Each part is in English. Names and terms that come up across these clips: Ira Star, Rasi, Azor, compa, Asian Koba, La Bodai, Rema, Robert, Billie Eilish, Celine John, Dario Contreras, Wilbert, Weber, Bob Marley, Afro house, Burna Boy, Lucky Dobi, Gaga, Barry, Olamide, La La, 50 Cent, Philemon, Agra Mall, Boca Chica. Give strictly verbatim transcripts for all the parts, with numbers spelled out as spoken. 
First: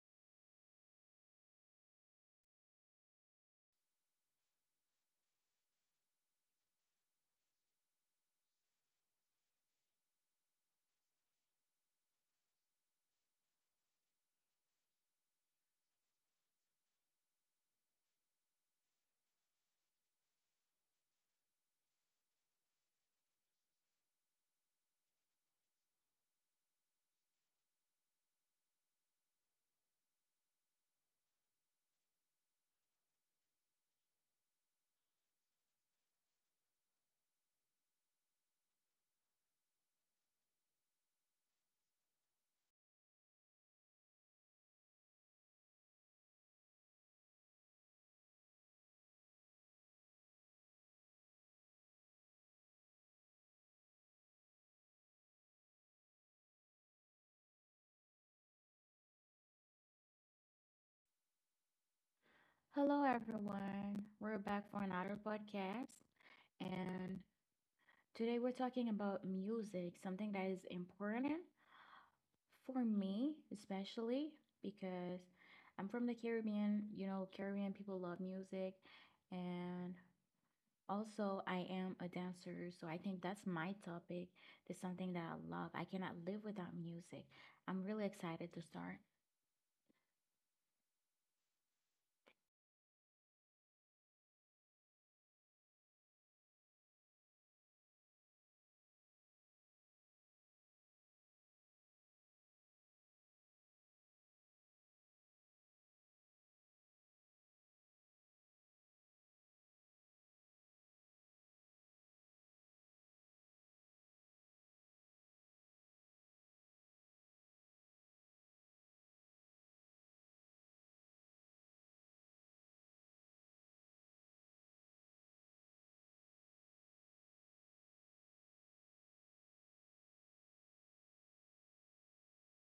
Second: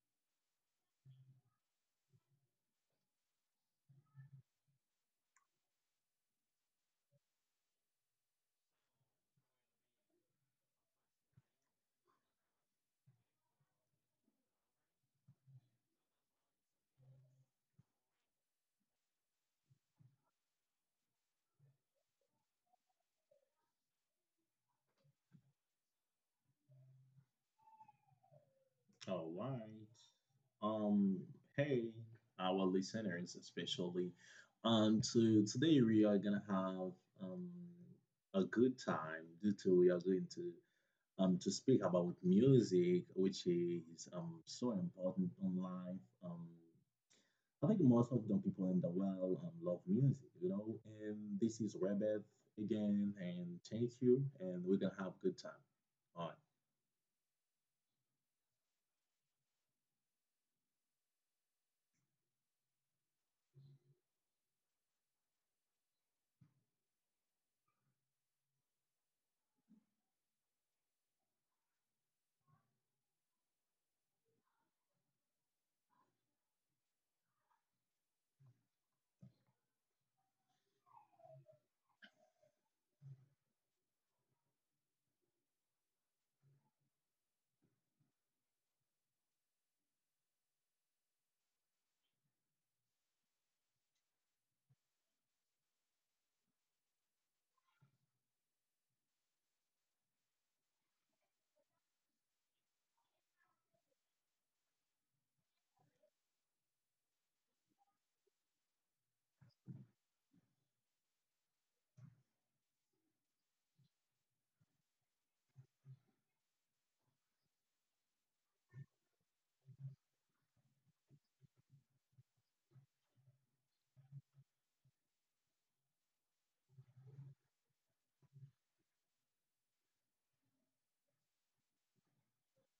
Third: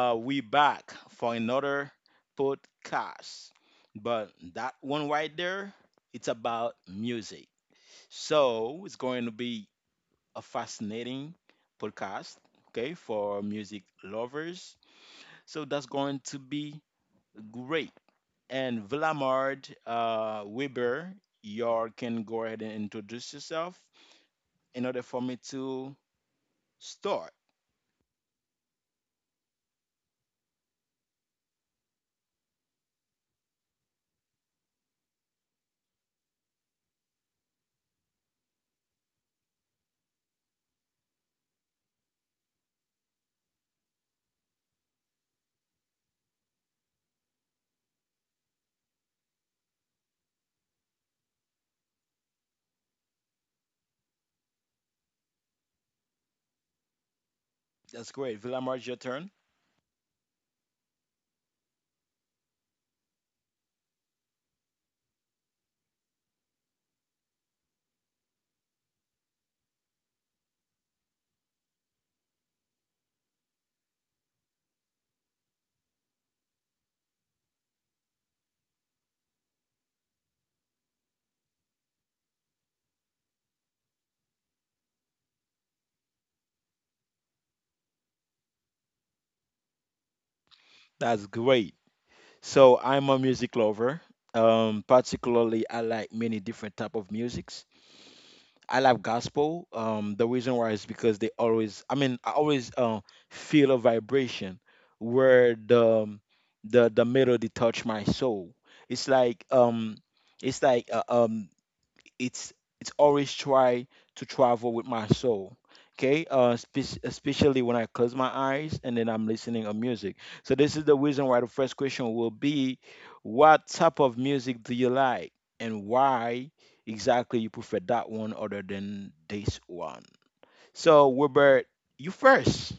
Uh, we back for another podcast, but that one right there, it's about music. So it's going to be a fascinating podcast, okay, for music lovers. So that's going to be great. And Villamard uh, Weber, you can go ahead and introduce yourself in order for me to start. All right. Um, Hey, our listeners, especially. Um, so today we are gonna have um a good time due to we are going to um to speak about music, which is um so important in life. Um, I think most of the people in the world um, love music, you know. And this is Rebeth again, and thank you, and we're gonna have good time. All right. That's great. Villamard, your turn. Hello, everyone. We're back for another podcast. And today we're talking about music, something that is important for me, especially because I'm from the Caribbean. You know, Caribbean people love music. And also, I am a dancer. So I think that's my topic. It's something that I love. I cannot live without music. I'm really excited to start. That's great. So I'm a music lover. Um, particularly, I like many different type of musics. I love gospel. Um, the reason why is because they always, I mean, I always uh, feel a vibration where the um, the the melody touch my soul. It's like um, it's like uh, um, it's it's always try to travel with my soul, okay. Uh spe- especially when I close my eyes and then I'm listening on music. So this is the reason why the first question will be: what type of music do you like, and why exactly you prefer that one other than this one? So Wilbert, you first.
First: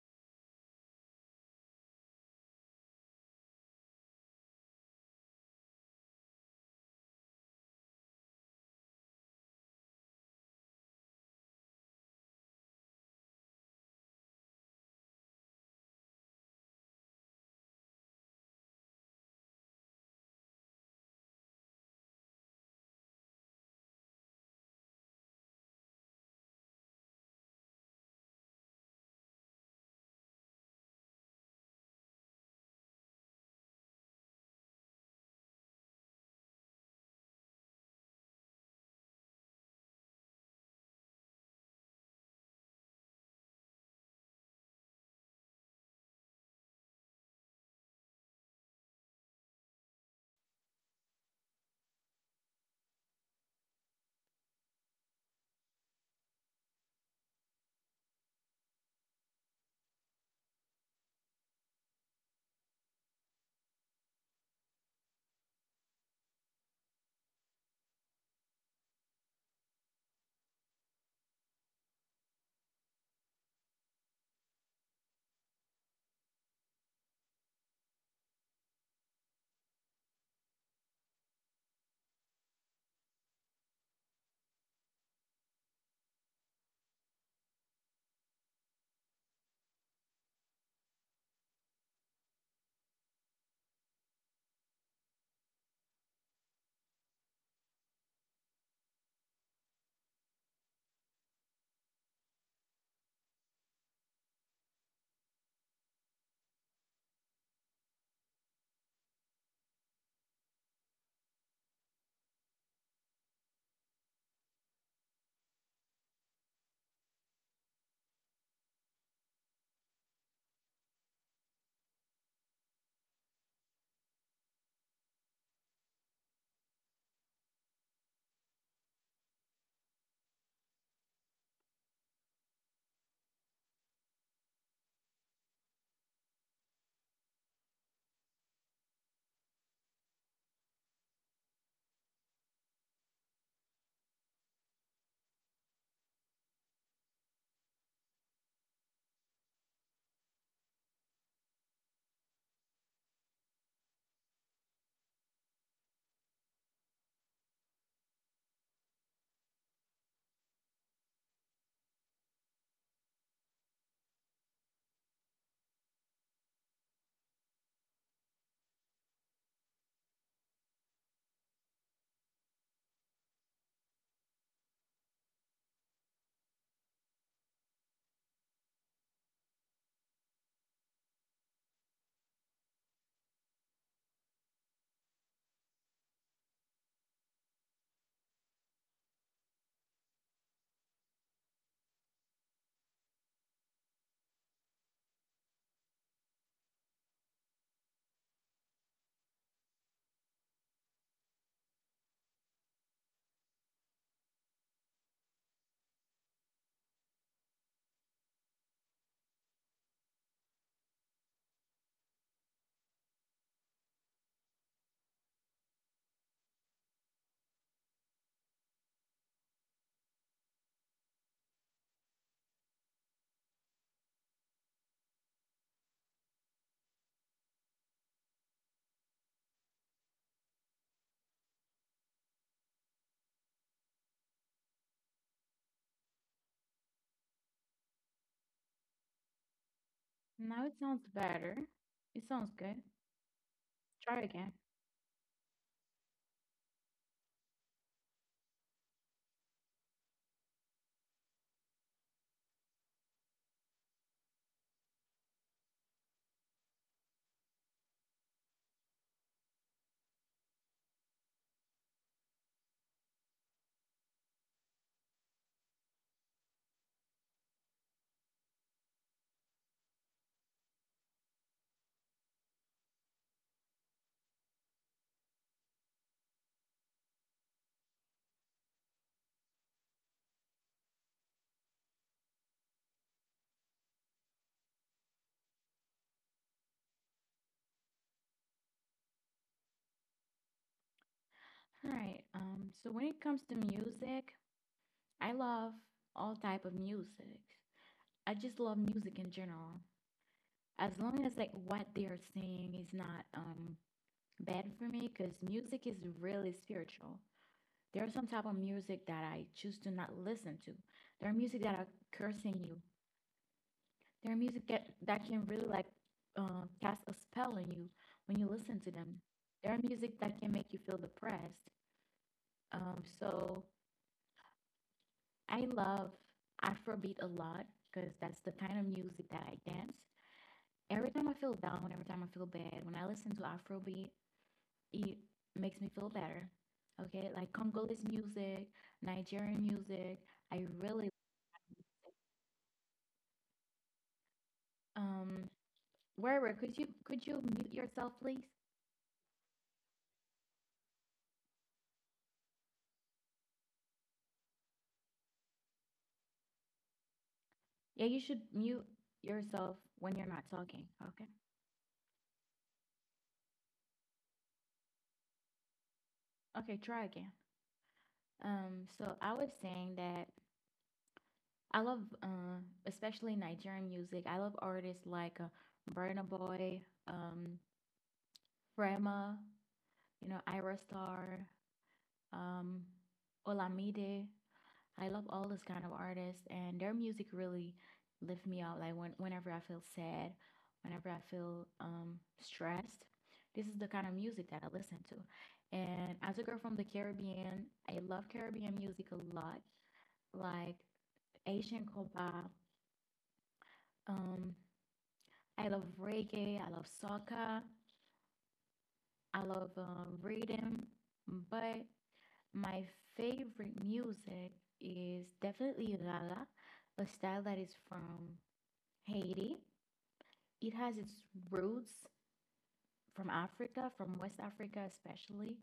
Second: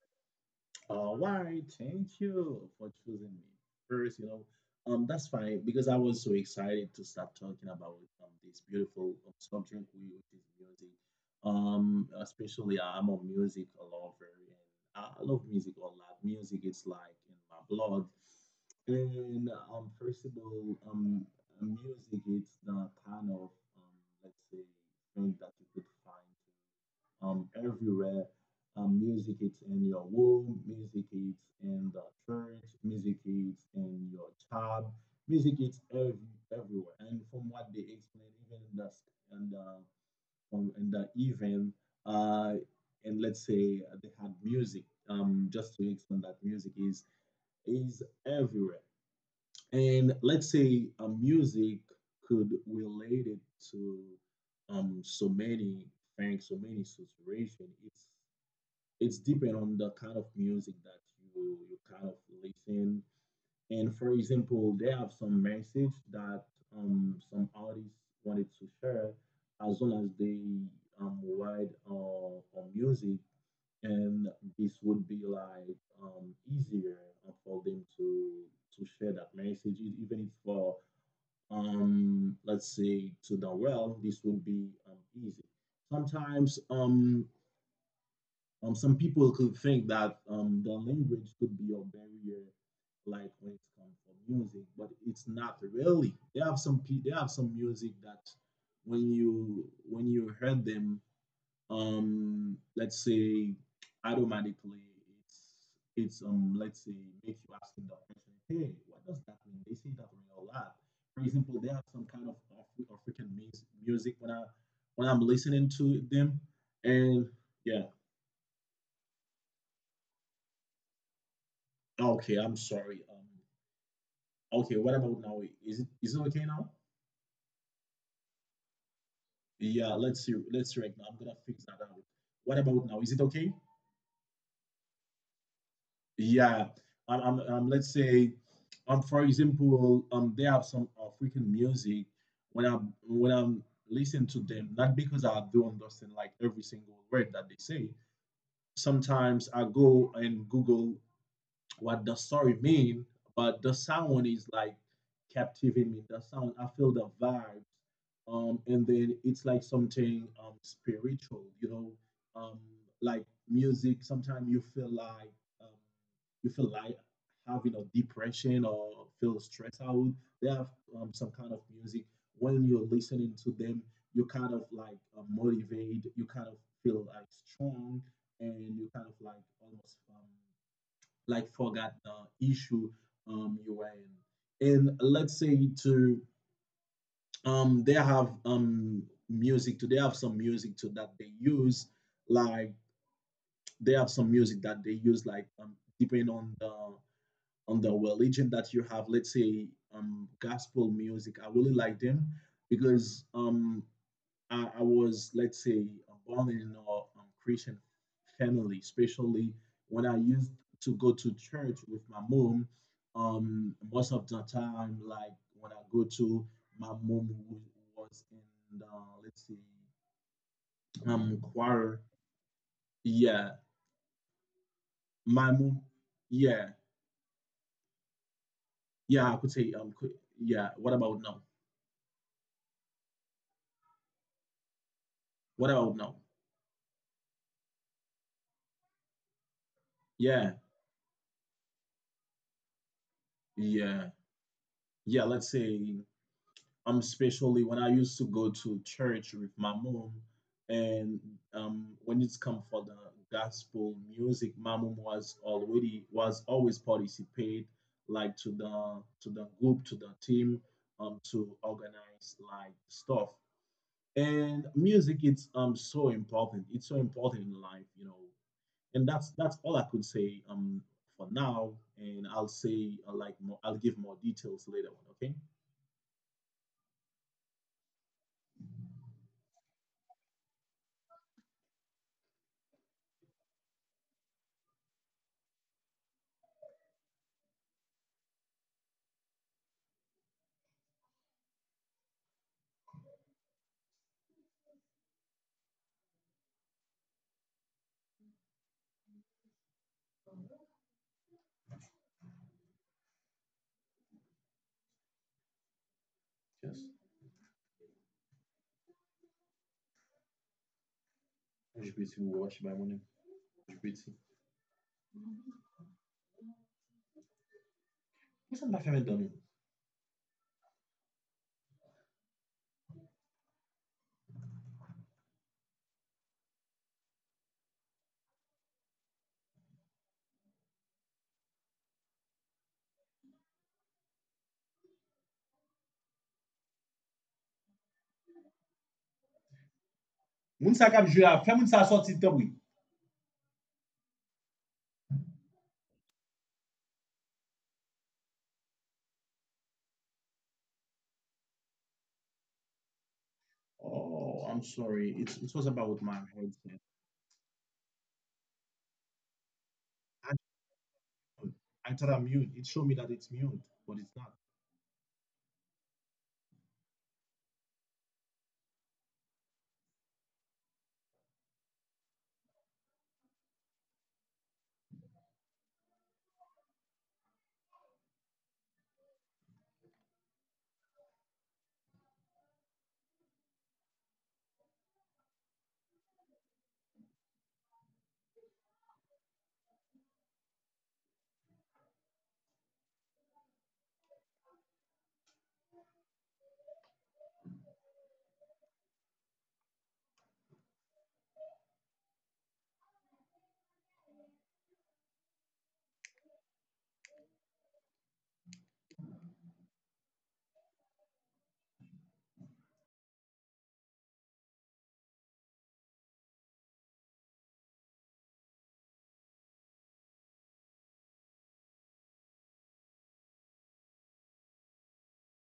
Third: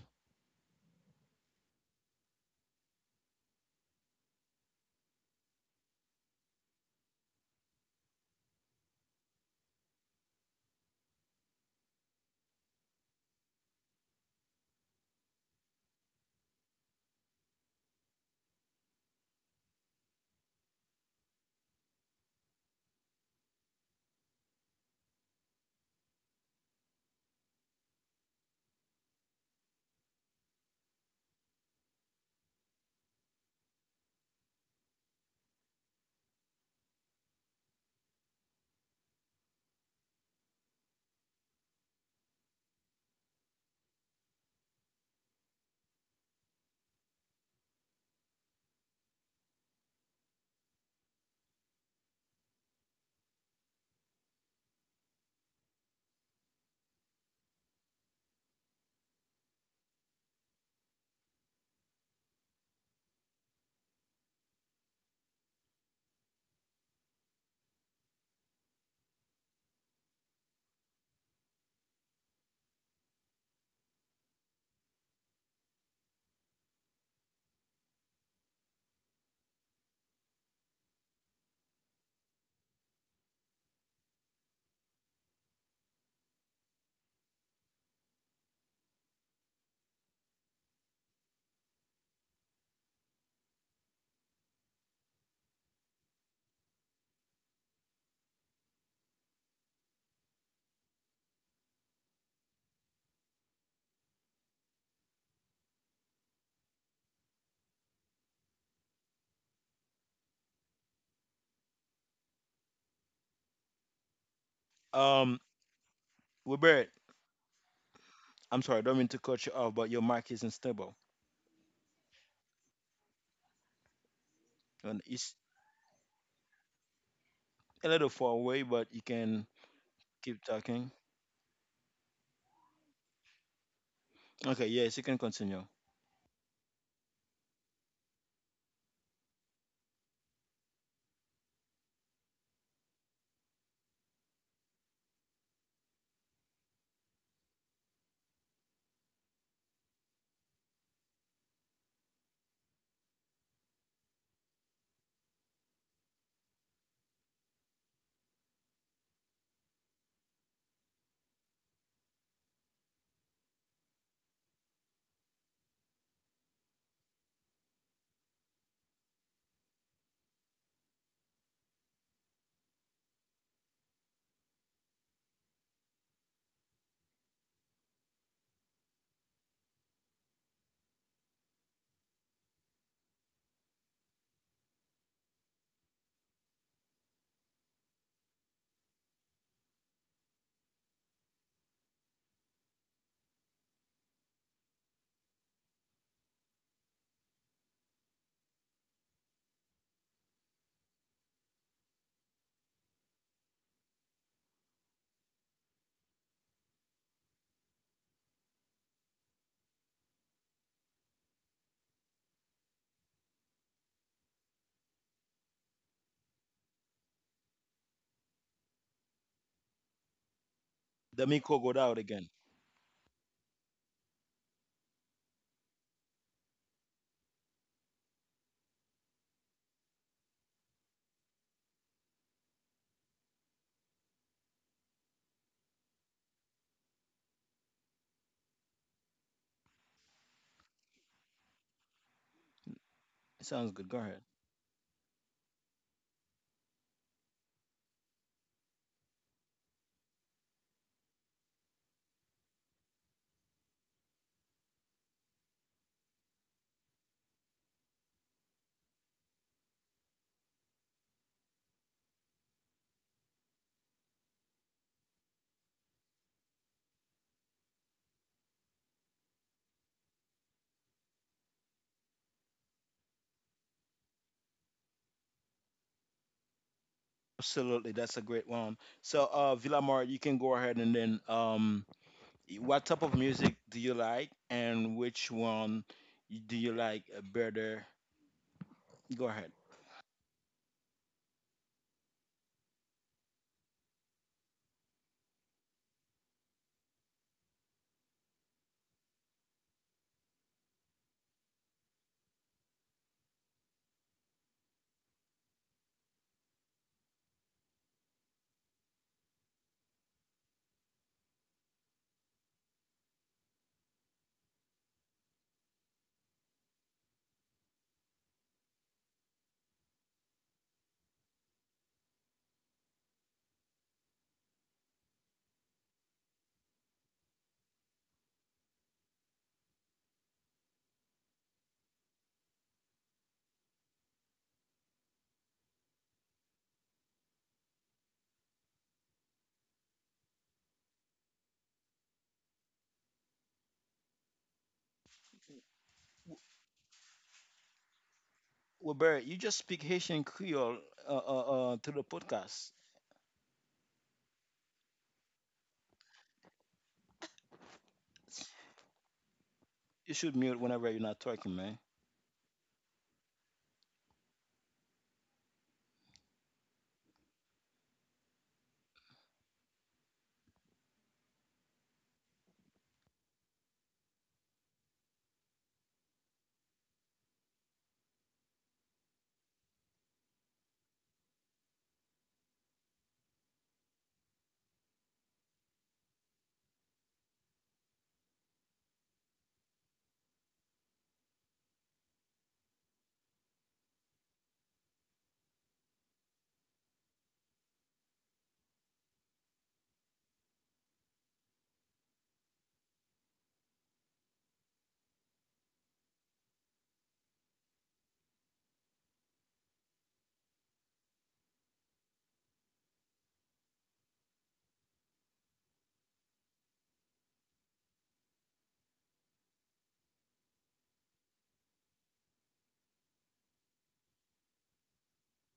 All right, thank you for choosing me. First, you know, um, that's fine because I was so excited to start talking about um, this beautiful um, subject, whi- which is music. Um, especially I'm a music lover, and I I love music a lot. Music is like in my blood. And um, first of all, um, music, it's the kind of um, let's say thing that you could find um, everywhere. Um, music is in your womb, music is in the church, music is in your job, music is every, everywhere. And from what they explain, even in the in the, um, in the event, uh, and let's say they had music, um, just to explain that music is is everywhere. And let's say uh, music could relate it to um, so many things, so many situations. It's it's depend on the kind of music that you you kind of listen. And for example, they have some message that um, some artists wanted to share as long as they um, write uh, on music, and this would be like um, easier for them to to share that message, e- even if for um, let's say to the world, this would be um, easy. Sometimes um, um, some people could think that um, the language could be a barrier, like when it comes to music, but it's not really. They have some pe- they have some music that when you when you heard them, um, let's say automatically it's it's um let's say makes you asking the question, hey, what does that mean? They say that a lot. For example, they have some kind of Afri- African mus- music when I when I'm um listening to them, Wilbert, and yeah. I'm sorry, I don't mean to cut you off, but your mic isn't stable. Okay, I'm sorry. Um, okay, what And about it's now? Is it is it okay now? a little far away, but you can Yeah, let's see. keep Let's see talking. right now. I'm gonna fix that out. What about now? Is it okay? Okay, yes, you can continue. Yeah. Um, um, um let's say, um, for example, um, they have some African music. When I'm when I'm listening to them, not because I do understand like every single word that they say. Sometimes I go and Google what the story mean, but the sound is like captivating me. The sound, I feel the vibe. Um, and then it's like something um, spiritual, you know, um, like music. Sometimes you feel like um, you feel like having a depression or feel stressed out. They have um, some kind of music. When you're listening to them, you kind of like uh, motivate. You kind of feel like strong, and you kind of like almost um, like forgot the issue um, you were in. And let's say to um, they have um, music too. They have some music too that they use. Like they have some music that they use. Like um, depending on the on the religion that you have. Let's say um, gospel music. I really like them because um, I, I was, let's say, born in a um, Christian family, especially when I used to go to church with my mom. Um, most of the time, like when I go to my mom who was in the, let's see, The um, Miko go out choir. again. Yeah, my mom. Yeah, yeah, I could say um, qu- yeah. What about now? What about now? Yeah, Now it sounds better. It sounds good. Sounds good. Go yeah, Try ahead. again. yeah. Let's say um especially when I used to go to church with my mom, and um when it's come for the gospel music, my mom was already was always participate, like to the to the group, to the team, um to organize like stuff. And music, it's um so important. It's so important in life, you know. And that's that's all I could say um for now, and I'll say uh, like more, I'll give more details later on, okay. Absolutely, that's a great one. So, uh, Villamar, you can go ahead and then, um, what type of music do you like, and which one y- do you like better? Go ahead. All right. Um, so when it comes to music, I love all type of music. I just love music in general. As long as like what they are saying is not um bad for me, because music is really Yes. spiritual. There are some type of music that I choose to not listen to. There are music that Je are vais essayer de vous cursing watcher you. by mon Mwen There are music that, that can really like uh, cast a spell on you when you sa listen mba to fè men them. dan nou? There are music that can make you feel depressed. Um, so I love Afrobeat a lot because that's the kind of music that I dance. Every time I feel down, every time I feel bad, when I listen to Afrobeat, it makes me feel better. Okay, like Congolese music, Nigerian music. I Moun sa really kap jwe ap, fè moun sa soti tan wè. um Werber, could you could you mute yourself, please? Well, Barry, you just speak Haitian Creole uh, uh, uh, to the podcast. Oh, I'm sorry. It's, it was about my headset. Yeah, you should mute yourself when You you're should I, not mute talking. whenever you're not Okay. talking, man. I thought I'm mute. It showed me that it's mute, but it's not. Okay, try again. Um, so I was saying that I love, uh, especially Nigerian music. I love artists like uh, Burna Boy, um, Rema, you know, Ira Star, um, Olamide. I love all those kind of artists, and their music really lift me up. Like when, whenever I feel sad, whenever I feel um, stressed, this is the kind of music that I listen to. And as a girl from the Caribbean, I love Caribbean music a lot, like Asian Koba, um, I love reggae, I love soccer, I love um, reading, but my favorite music is definitely Gaga, a style that is from Haiti. It has its roots from Africa, from West Africa especially,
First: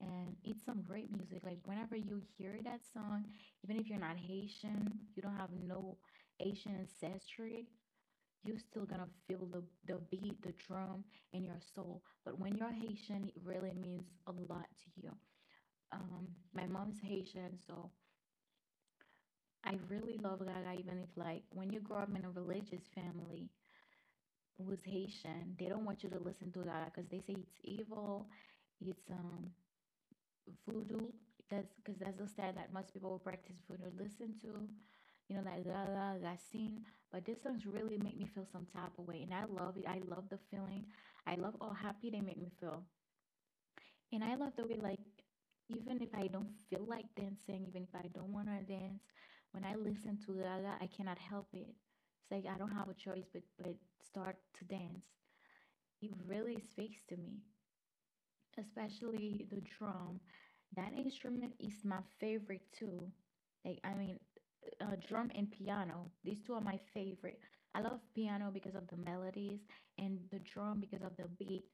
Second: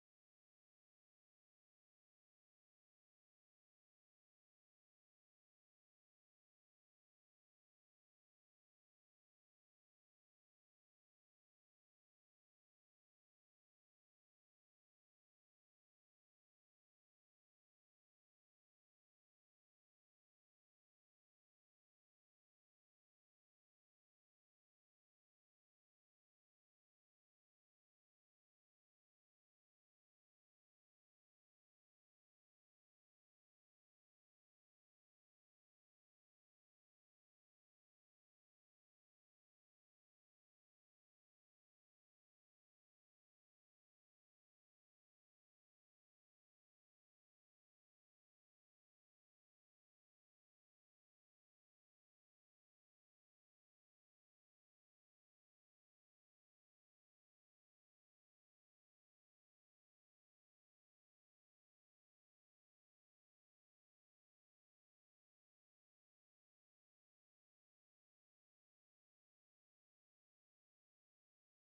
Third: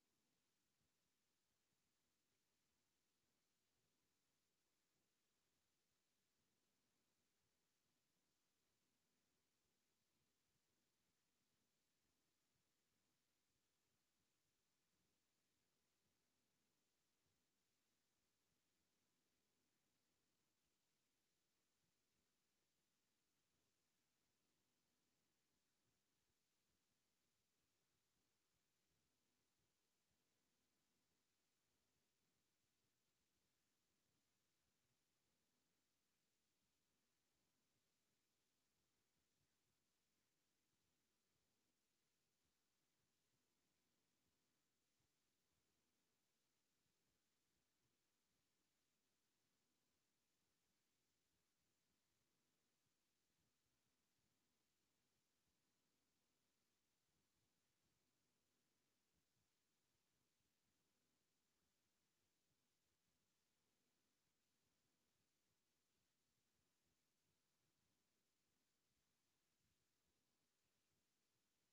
and it's some great music. Like whenever you hear that song, even if you're not Haitian, you don't have no Asian ancestry, you're still gonna feel the, the beat, the drum in your soul. But when you're Haitian, it really means a lot to you. Um, my mom is Haitian, so I really love Gaga, even if like when you grow up in a religious family who's Haitian, they don't want you to listen to Gaga because they say it's evil, it's um voodoo. That's because that's the style that most people who practice voodoo listen to. You know, like la la la sing. But these songs really make me feel some type of way, and I love it. I love the feeling. I love how happy they make me feel, and I love the way like even if I don't feel like dancing, even if I don't wanna dance, when I listen to La La, I cannot help it. It's like I don't have a choice but but start to dance. It really speaks to me, especially the drum. That instrument is my favorite too. Like, I mean, uh, drum and piano. These two are my favorite. I love piano because of the melodies and the drum because of the beat.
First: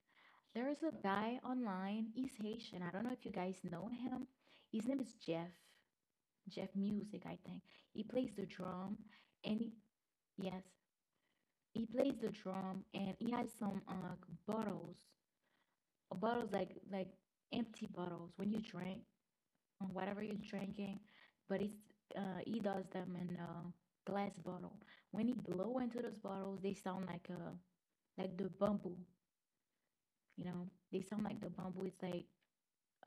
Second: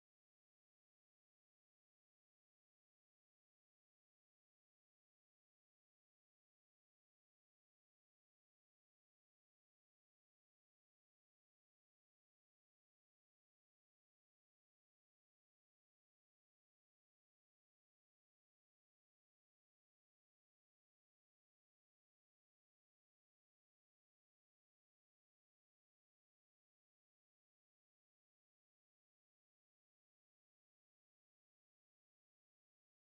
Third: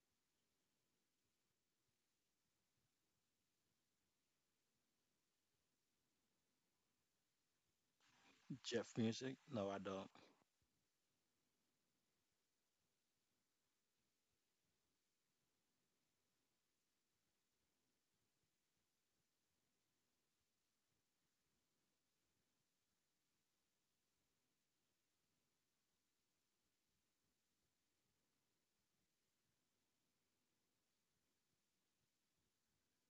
There is a guy online. He's Haitian. I don't know if you guys know him. His name is Jeff. Jeff Music, I think. He plays the Jeff drum Music? and No, he, I don't. yes, he plays the drum and he has some uh bottles, bottles like like empty bottles when you drink on whatever you're drinking, but it's uh, he does them in a glass bottle. When he blow into those bottles, they sound like a like the bamboo, you know. They sound like the bamboo. It's like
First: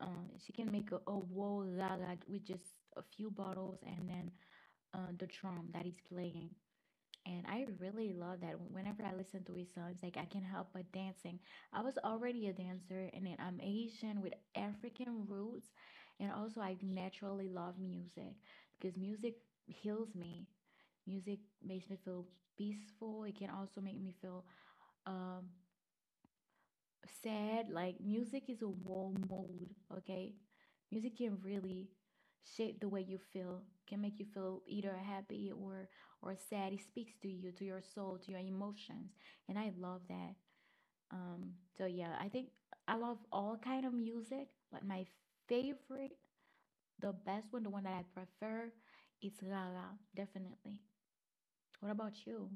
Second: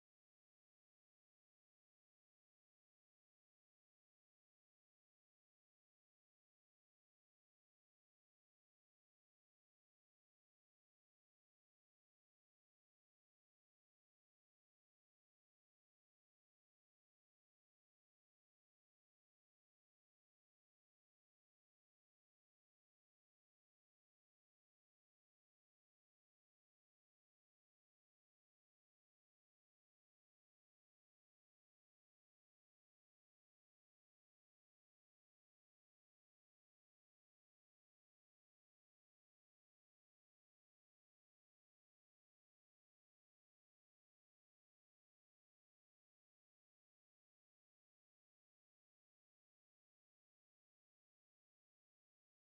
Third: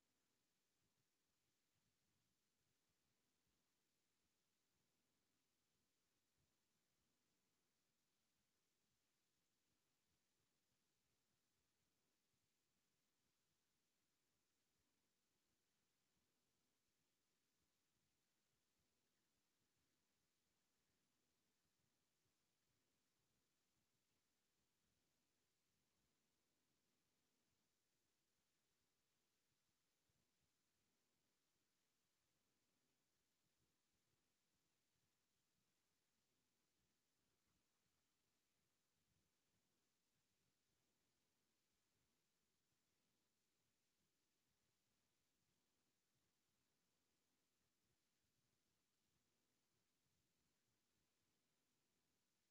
uh, she can make a, a whoa la with just a few bottles and then uh, the drum that he's playing. And I really love that. Whenever I listen to his songs, like I can help but dancing. I was already a dancer, and then I'm Asian with African roots, and also I naturally love music because music heals me. Music makes me feel peaceful. It can also make me feel um sad. Like music is a warm mood, okay? Music can really shape the way you feel, can make you feel either happy or or sad. It speaks to you, to your soul, to your emotions, and I love that. Um so yeah, I think I love all kind of music, but my favorite, the best one, the one that I prefer is Gaga. Definitely. What about you?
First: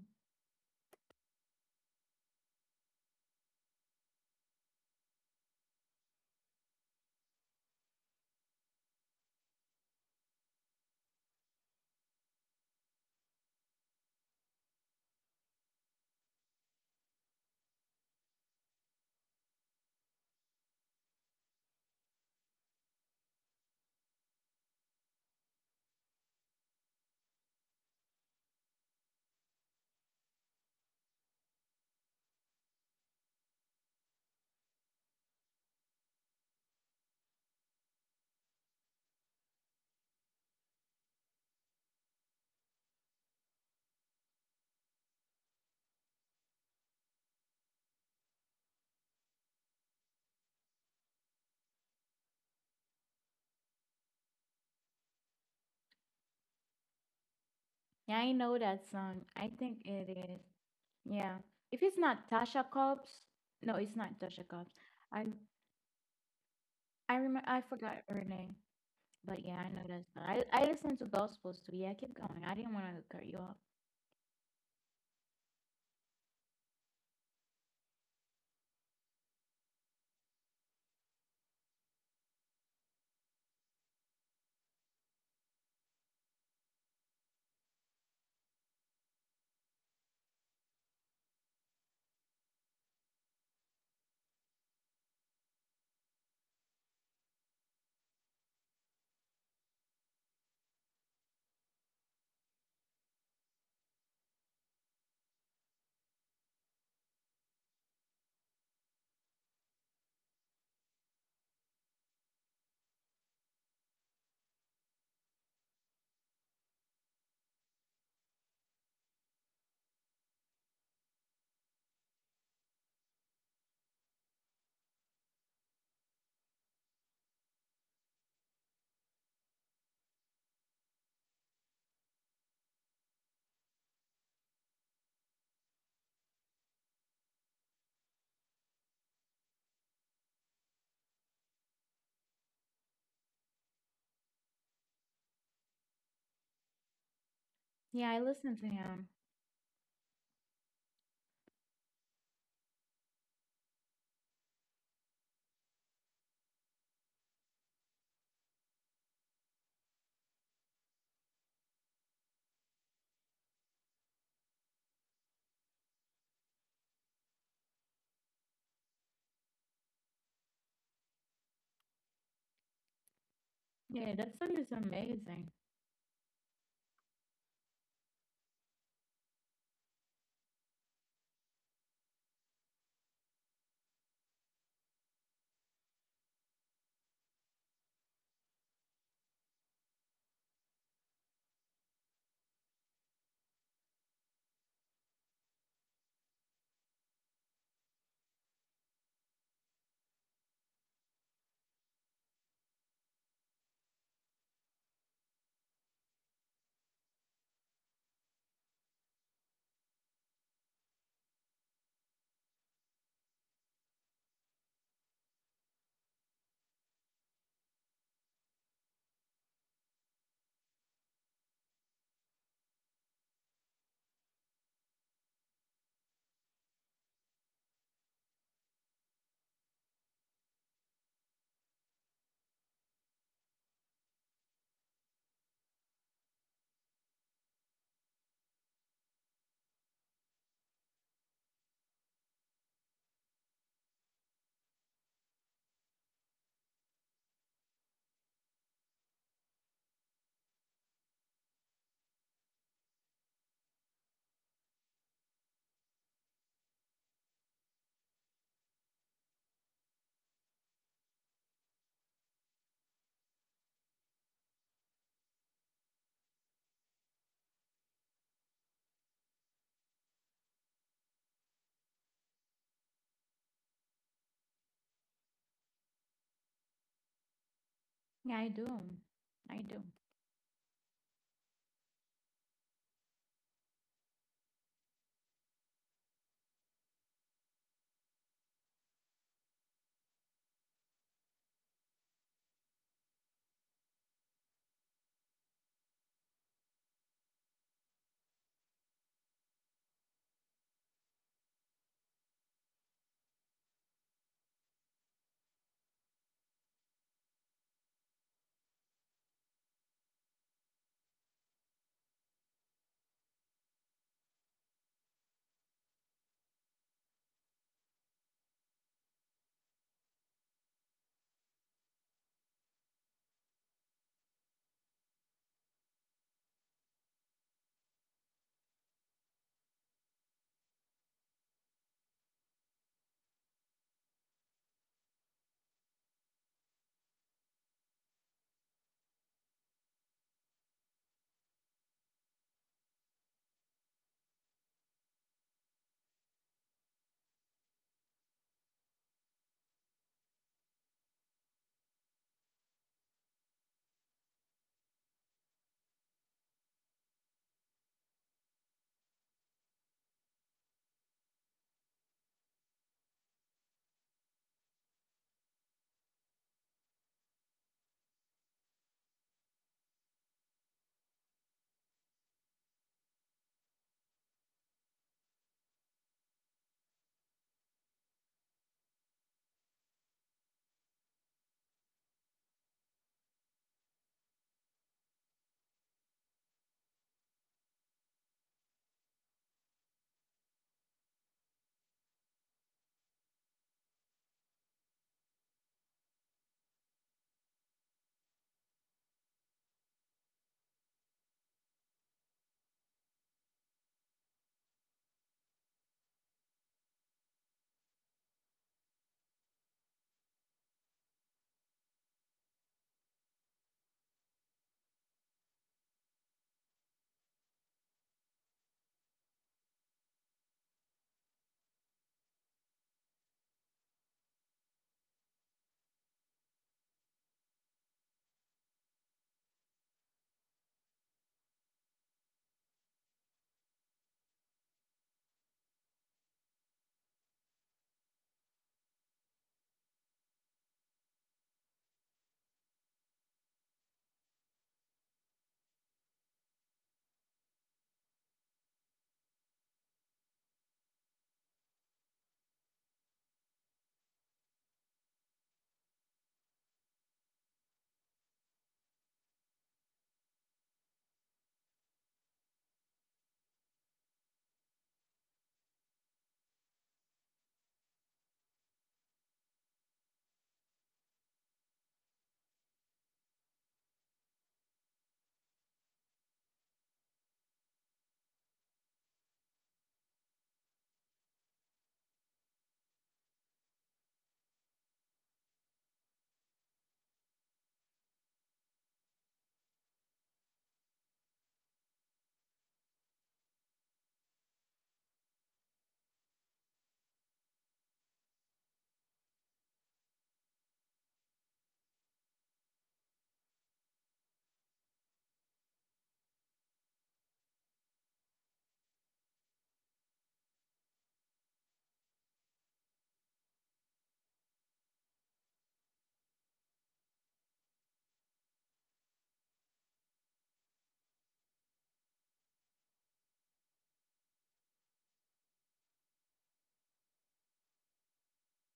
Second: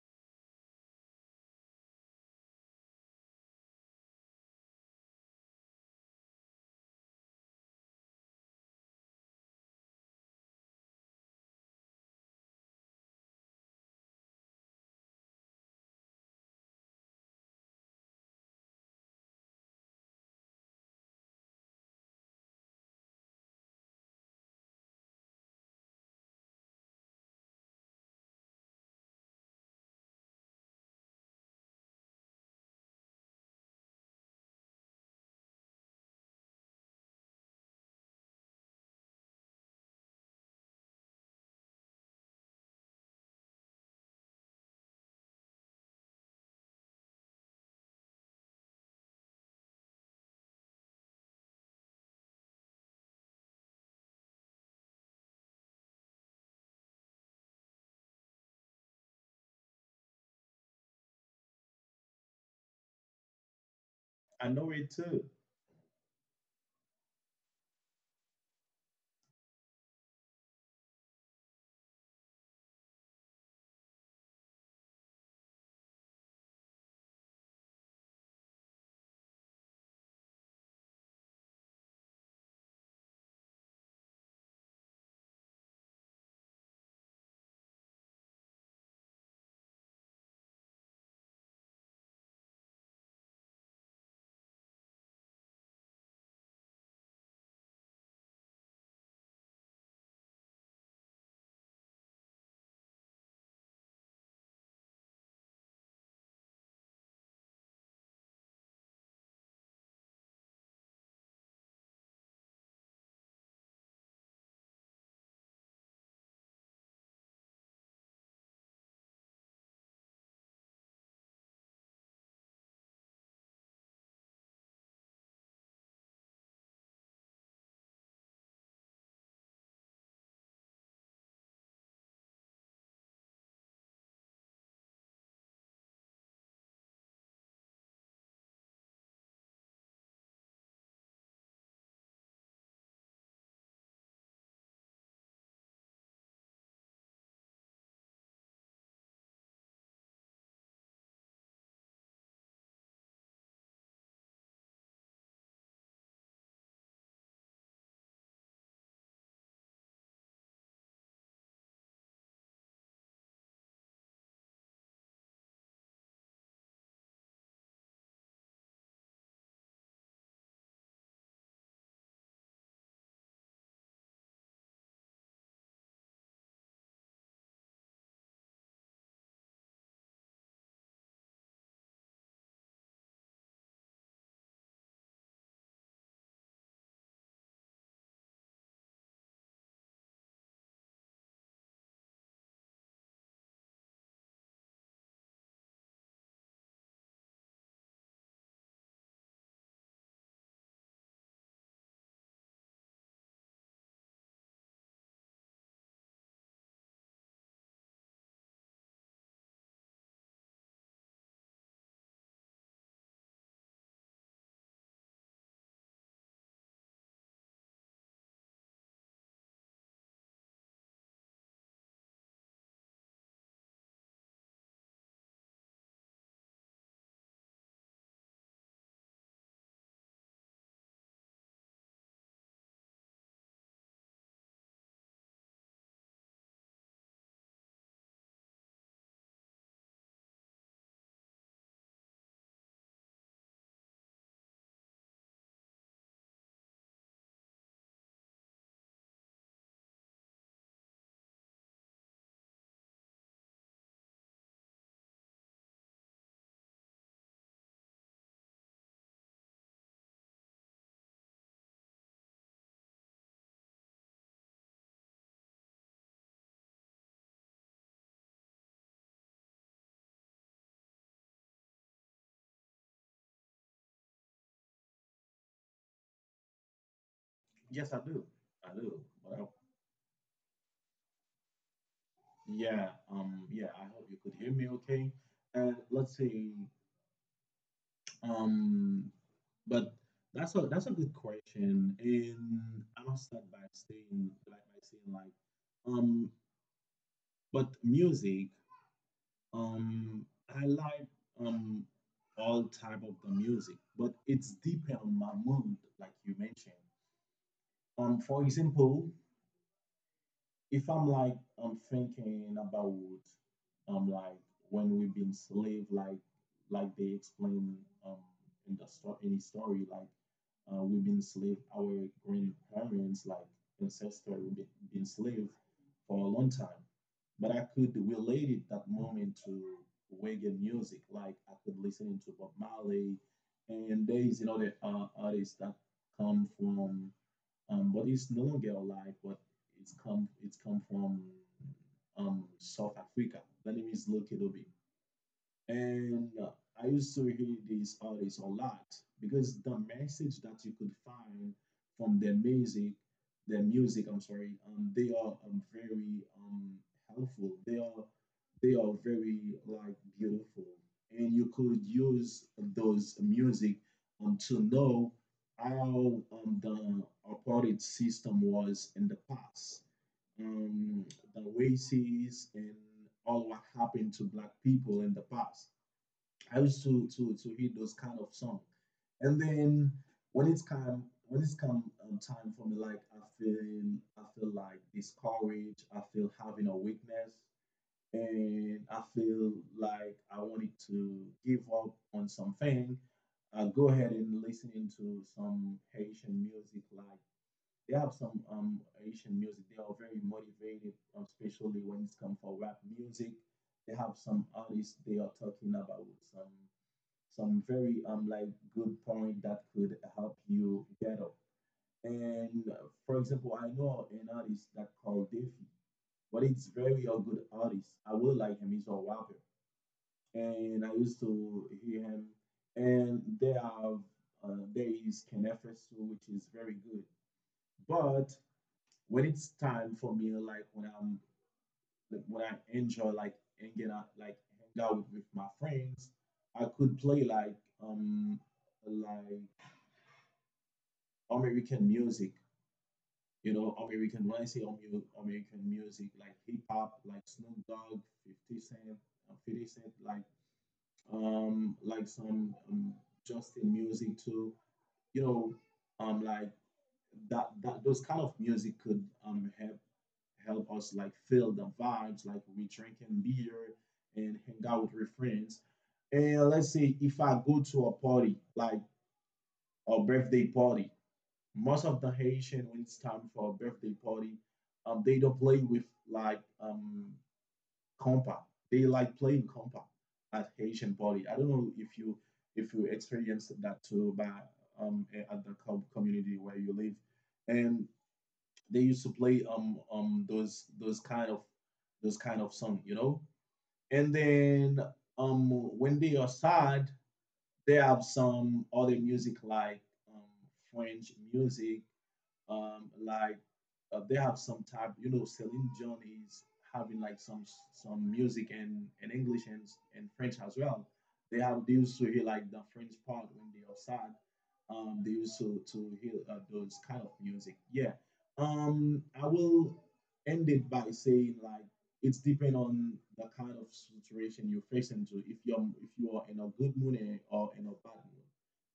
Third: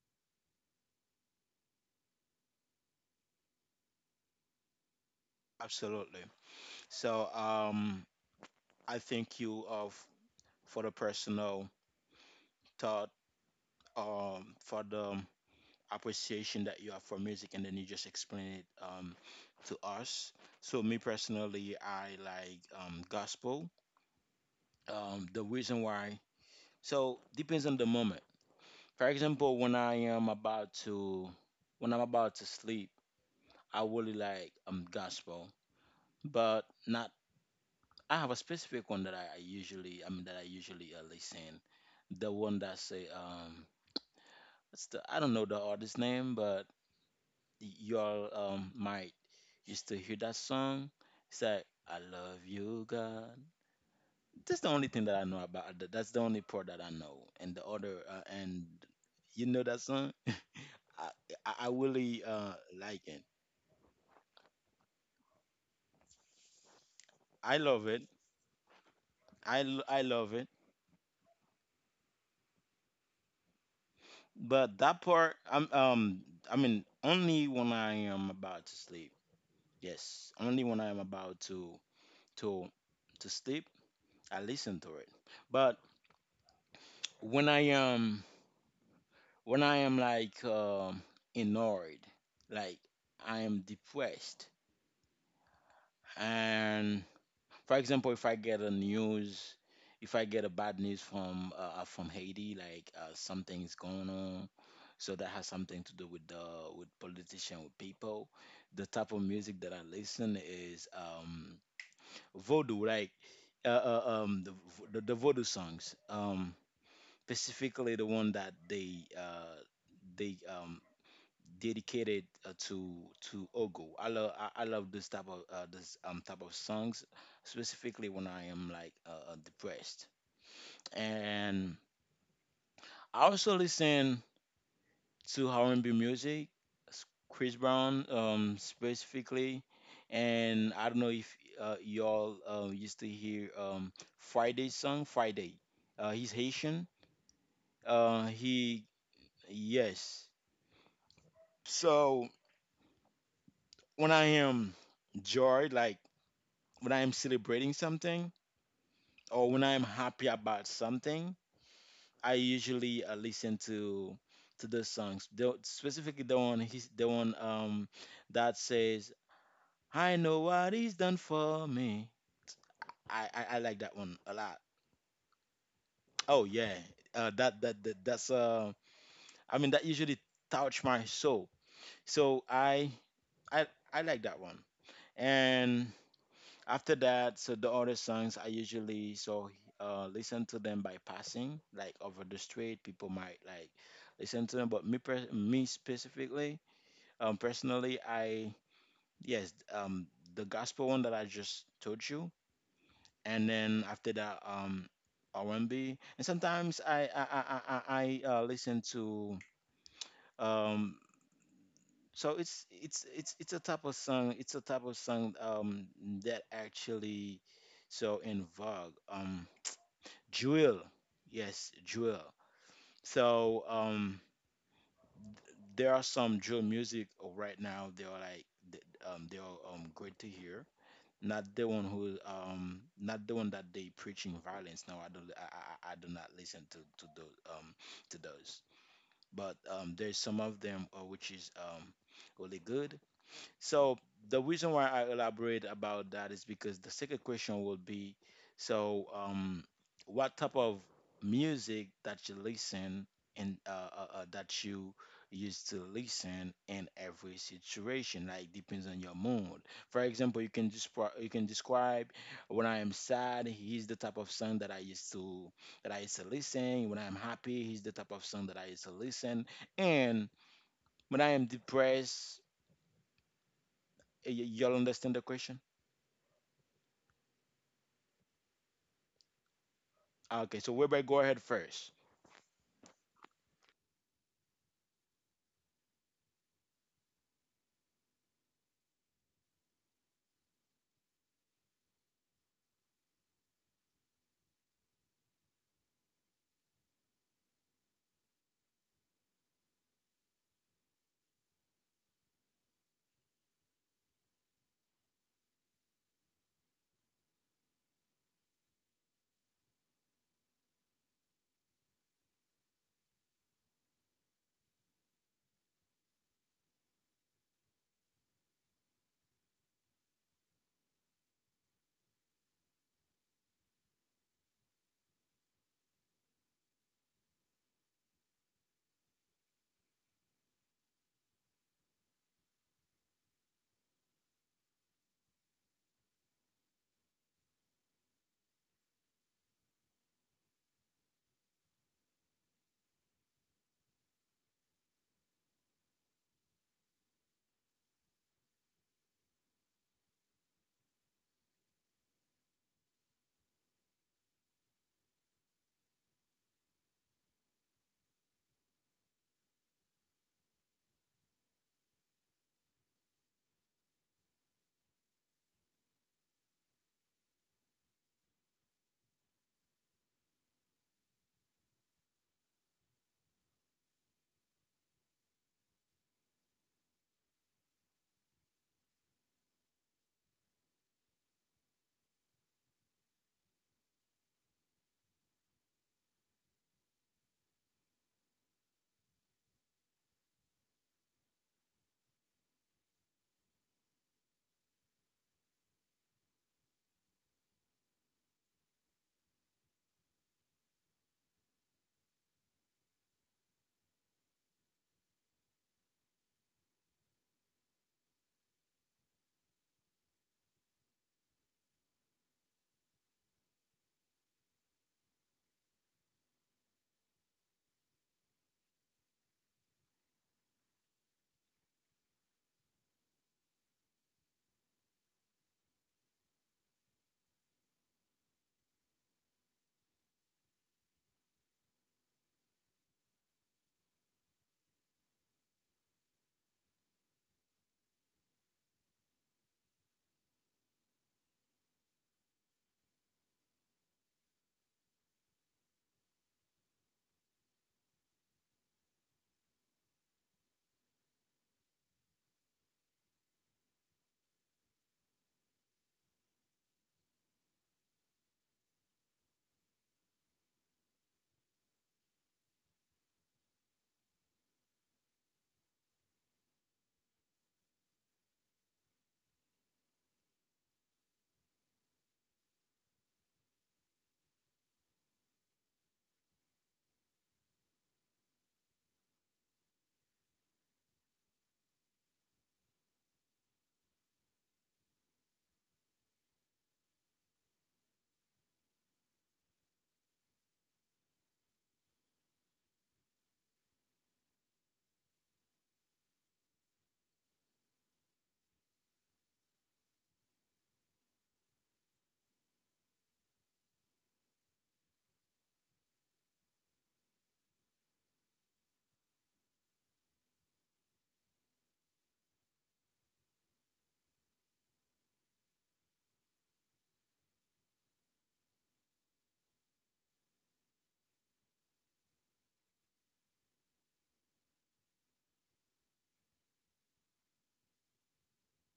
Absolutely. So, um, I thank you of for the personal thought, um, for the um, appreciation that you have for music and then you just explain it um, to us. So me personally, I like um, gospel. Um, the reason why, so depends on the moment. For example, when I am about to when I'm about to sleep, I really like um gospel, but not. I have a specific one that I, I usually I mean that I usually uh, listen. The one that say um, it's the I don't know the artist name, but y'all um might used to hear that song. It's like, I love you, God. That's the only thing that I know about. that- That's the only part that I know. And the other, Yeah, uh, I know and that song, you I know that think it song? is. I, Yeah. I I If it's really not uh, Tasha like Cobbs, it. no, it's not Tasha I know Cobbs. it I too. I remember I I love forgot it. her name, but yeah, I, I l- know I that's love I it. I listen to gospels too. Yeah, keep going. I didn't want to cut you off. But that part, I'm, um, I mean, only when I am about to sleep. Yes, only when I am about to to to sleep, I listen to it. But when I am when I am like um, annoyed, like I am depressed, and for example, if I get a news, if I get a bad news from uh, uh, from Haiti, like uh, something's going on, so that has something to do with the with politician, with people. The type of music that I listen is um, voodoo, like uh, uh, um, the, vo- the the voodoo songs, um, specifically the one that they uh, they um, dedicated uh, to to Ogo. I love I, I love this type of uh, this um type of songs, specifically when I am like uh, uh, depressed. And I also listen to R and B music, s- Chris Brown um specifically, and I don't know if uh, y'all uh, used to hear um Friday's song Friday. Uh, he's Haitian. Yeah, I Uh, listen to he him. Yes. So when I am joy, like when I'm celebrating something or when I'm happy about something, I usually uh, listen to to those songs. The, specifically the one he's the one um that says I know what he's done for me. I, I, I like that one Yeah, a that lot. song is amazing. Oh yeah, uh, that, that that that's uh I mean that usually touch my soul. So I I I like that one. And after that, so the other songs I usually so uh listen to them by passing, like over the street. People might like listen to them, but me per me specifically, um personally, I, yes, um the gospel one that I just told you, and then after that, um R and B, and B, and sometimes I I I I, I uh, listen to um. So it's it's it's it's a type of song. It's a type of song um that actually so in vogue. Um, Jewel, yes, Jewel. So um, there are some Jewel music right now. They are like th- um, they are um great to hear. Not the one who um not the one that they preaching violence. No, I don't. I, I, I I do not listen to to those um to those. But um, there's some of them, uh, which is um really good. So the reason why I elaborate about that is because the second question will be, so um, what type of music that you listen and uh, uh, uh, that you used to listen in every situation, like depends on your mood. For example, you can describe you can describe when I am sad, he's the type of song that I used to that I used to listen. When I am happy, he's the type of song that I used to listen. And when I am depressed, y- y'all understand the question? Yes, I do. Yeah, I do. I do. But I- I do. Okay, so Wilbert, go ahead first. yeah, um, yeah. I hope you could hear me okay. And let's see. Um, but that's a that's a good question, and I'll start by saying like by saying like, um, but music, um, I like um all type of the music, but it's depend on my mood, like you mentioned. Um, for example, if I'm like I'm thinking about um like when we've been slave, like like they explain um in the story in the story, like uh, we've been slave, our grandparents, like ancestors, we've been, been slave for a long time. But I could relate it that moment to reggae music. Like I could listen to Bob Marley, and there is another uh, artist that come from, um, but it's no longer alive, but it's come it's come from um, South Africa. The name is Lucky Dobi. And uh, I used to hear these artists a lot because the message that you could find from their music, their music, I'm sorry, um, they are um, very um, helpful. They are they are very like beautiful, and you could use those music um, to know how um, the apartheid system was in the past, um, the races, and all what happened to black people in the past I used to to to read those kind of songs. And then when it's come when it's come um, time for me, like I feel I feel like discouraged. I feel having a weakness, and I feel like I wanted to give up on something. I go ahead and listen to some Haitian music. Like they have some um Haitian music. They are very motivated, um, especially when it's come for rap music. They have some artists. They are talking about some some very um like good point that could help you get up. And uh, for example, I know an artist that called Daffy, but it's very a good artist. I really like him. He's a rapper, and I used to hear him. And there are uh, there is Kenefesu, which is very good. But when it's time for me, like when I'm like, when I enjoy like hanging out, like hang out with my friends, I could play like um like American music, you know, American, when I say American music, like hip hop, like Snoop Dogg, fifty Cent, uh, fifty Cent, like, um, like some um, Justin music too, you know, um, like that, that, those kind of music could um, help, help us like feel the vibes, like we drinking beer and hang out with our friends. And let's say if I go to a party, like a birthday party, most of the Haitian when it's time for a birthday party, um, they don't play with like um compa. They like playing compa at Haitian party. I don't know if you if you experienced that too, but um at the com- community where you live, and they used to play um um those those kind of those kind of song, you know. And then um when they are sad, they have some other music like um, French music um like uh, they have some type, you know, Celine John is having like some some music in in English and and French as well. They have they used to hear like the French part when they are sad. Um, they used to to hear uh, those kind of music. Yeah. Um, I will end it by saying like it's depend on the kind of situation you face into. If you're if you are in a good mood or in a bad mood,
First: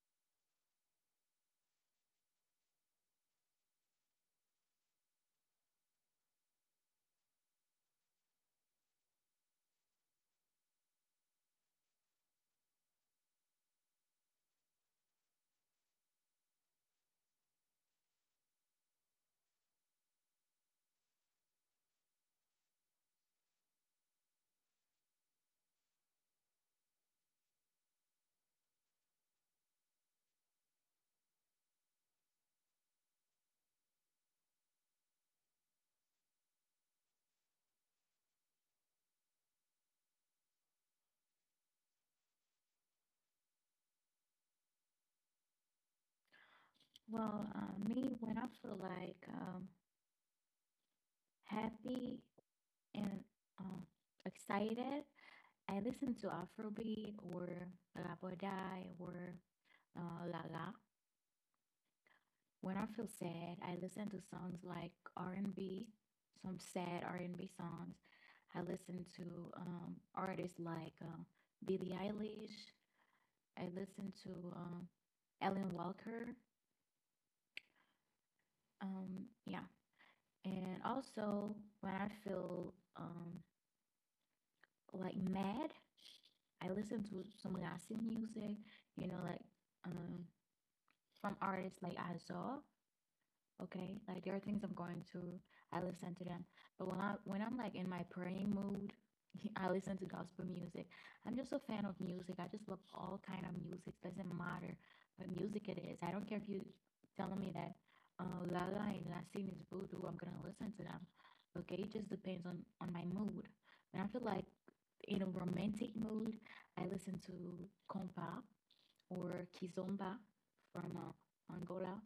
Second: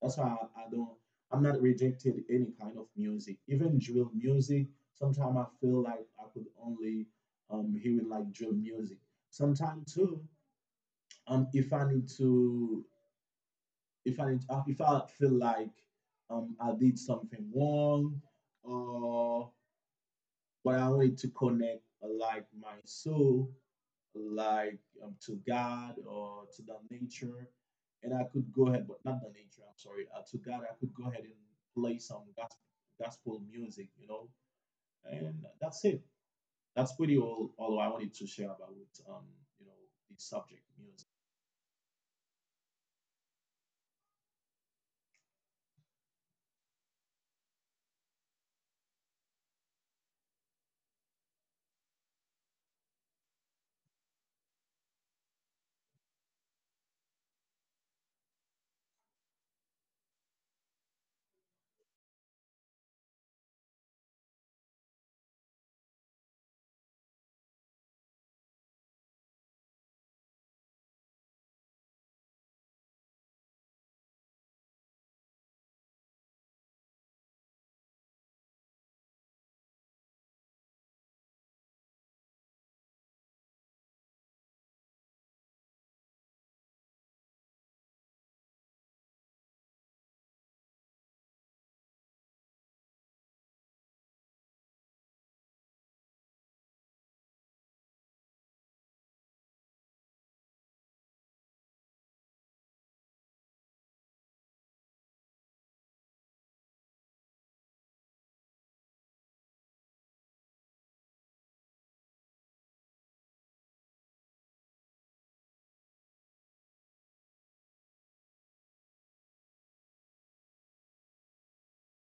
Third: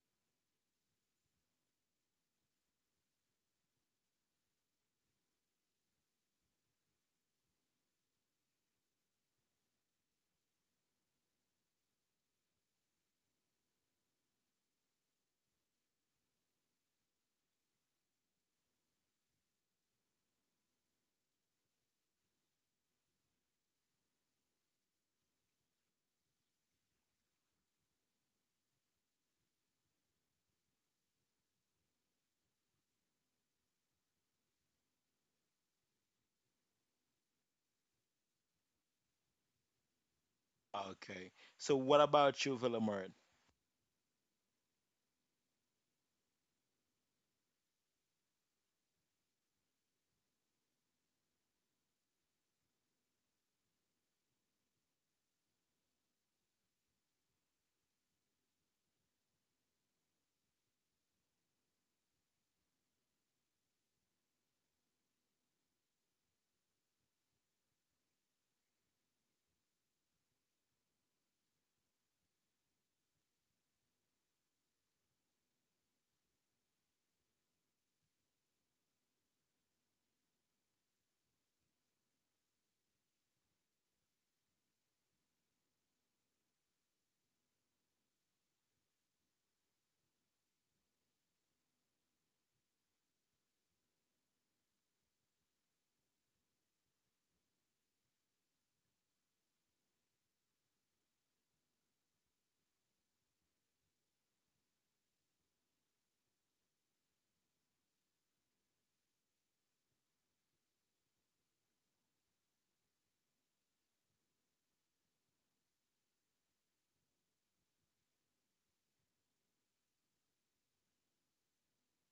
that's why I, I don't I'm not rejecting any kind of music, even drill music. Sometimes I feel like I could only um hear like drill music. Sometimes too, um, if I need to, if I need, uh, if I feel like um I did something wrong, or but I wanted to connect uh, like my soul like um, to God or to the nature, and I could go ahead, but not the nature. I'm sorry, uh, to God, I could go ahead and play some gospel, gospel music, you know, and that's it. That's pretty all. All I wanted to share about um, you know, the subject music. Okay. So what about you, Philemon? Well, uh, me when I feel like um happy and um excited, I listen to Afrobeat or La Bodai or uh, La La. When I feel sad, I listen to songs like R and B, some sad R and B songs. I listen to um, artists like um, Billie Eilish. I listen to um, Ellen Walker. Um, yeah. And also, when I feel um, like mad, I listen to some Latin music, you know, like um, from artists like Azor. Okay, like there are things I'm going to, I listen to them. But when i when i'm like in my praying mood, I listen to gospel music. I'm just a fan of music. I just love all kind of music, doesn't matter what music it is. I don't care if you telling me that uh, Lala and Lassine is voodoo, I'm gonna listen to them. Okay, it just depends on on my mood. When I feel like in a romantic mood, I listen to compa or kizomba from uh, Angola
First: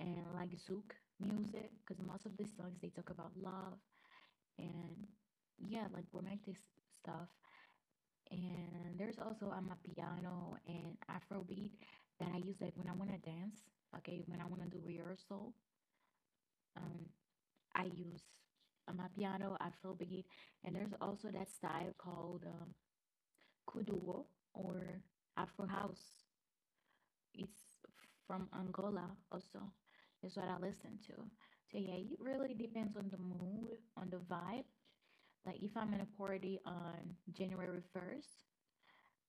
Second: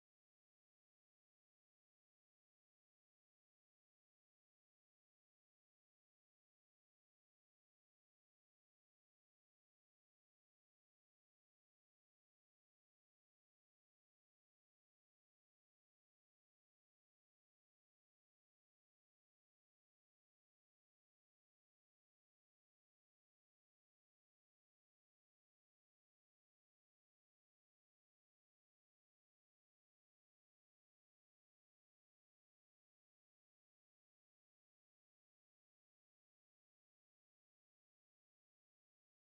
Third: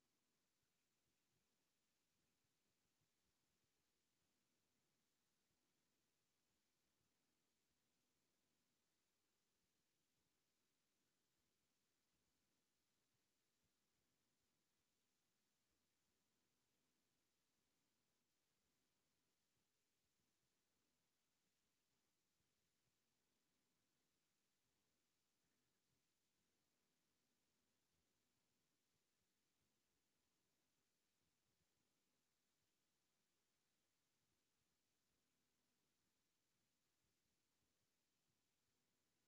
and like Zouk music because most of the songs they talk about love and yeah, like romantic stuff. And there's also I a piano and Afrobeat that I use like when I want to dance. Okay, when I want to do rehearsal, um, I use I a piano, Afrobeat, and there's also that style called um, kuduo or Afro house. It's from Angola also. Is what I listen to. So yeah, it really depends on the mood, on the vibe. Like if I'm in a party on January first,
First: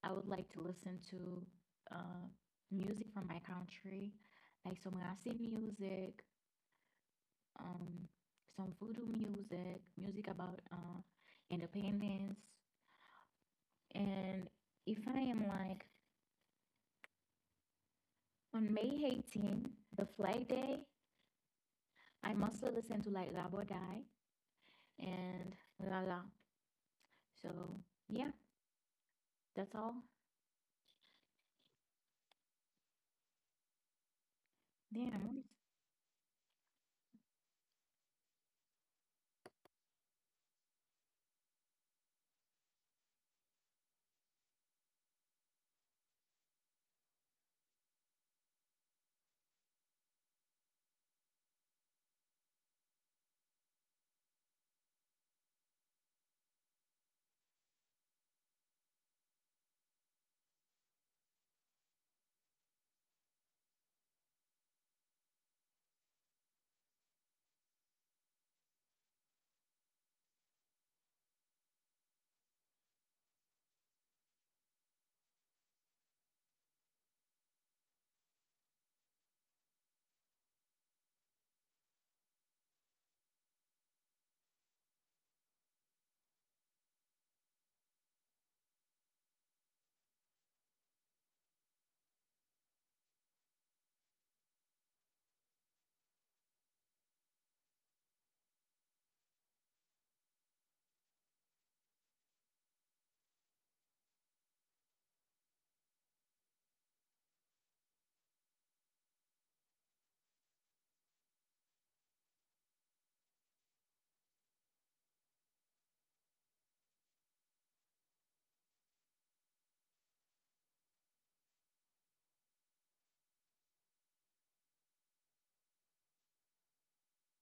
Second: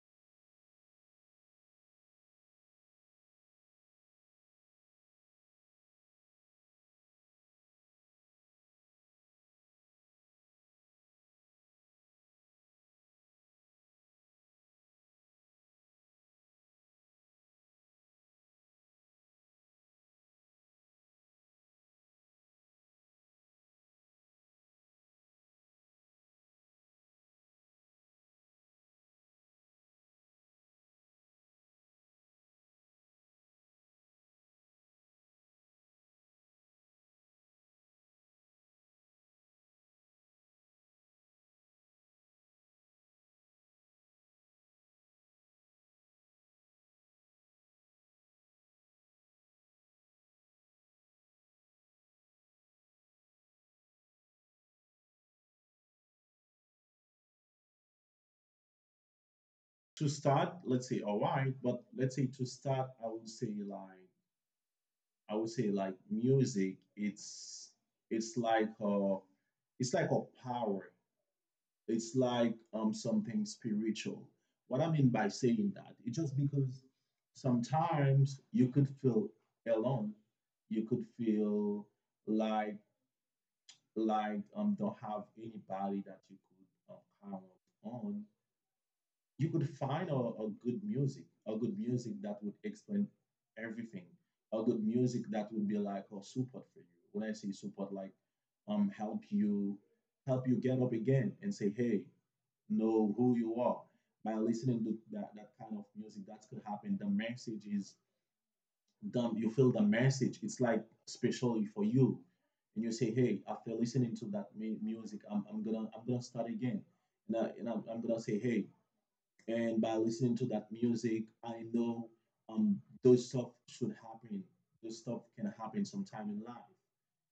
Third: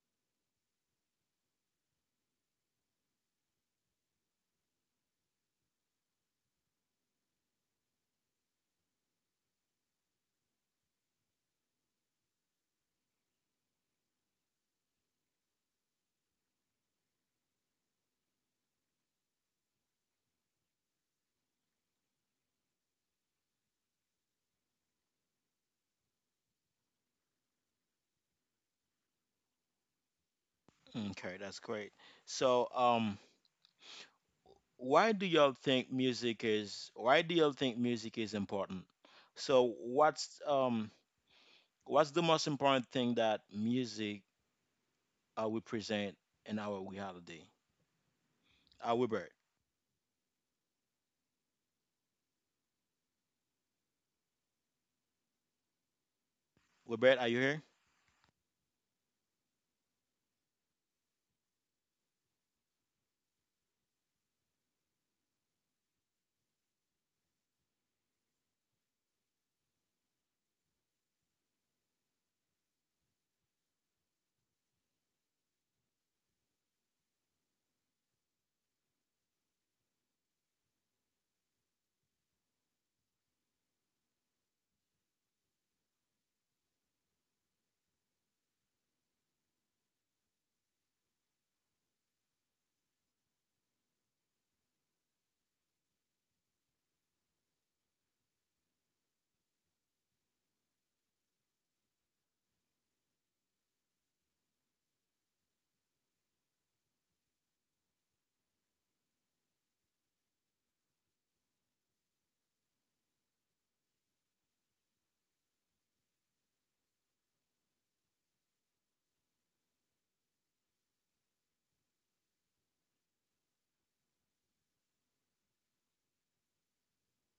I would like to listen to uh, music from my country, like some Rasi music, um, some voodoo music, music about uh, independence. And if I am like on May eighteen, the Flag Day, I mostly listen to like Labo Die and La La. So yeah, that's all. Okay, that's great. So um why do Damn. y'all think music is why do y'all think music is important? So what's um what's the most important thing that music uh, will present in our reality? Uh Wilbert. Wilbert, are you here? To start, let's say all right, but let's say to start, I would say like I would say like music. It's it's like a it's like a power. It's like um, something spiritual. What I mean by saying that, it's just because sometimes you could feel alone. You could feel like like um don't have anybody that you could um, count on. You could find a, a good music, a good music that would explain everything, a good music that would be like a support for you. When I say support, like um help you help you get up again and say, hey, know who you are. By listening to that, that kind of music, that could happen. The message is done. You feel the message. It's like especially for you. And you say, hey, after listening to that mu- music, I'm, I'm gonna I'm gonna start again. And, I, and I'm, I'm gonna say, hey, and by listening to that music, I know um those stuff should happen. Those stuff can happen sometime in life.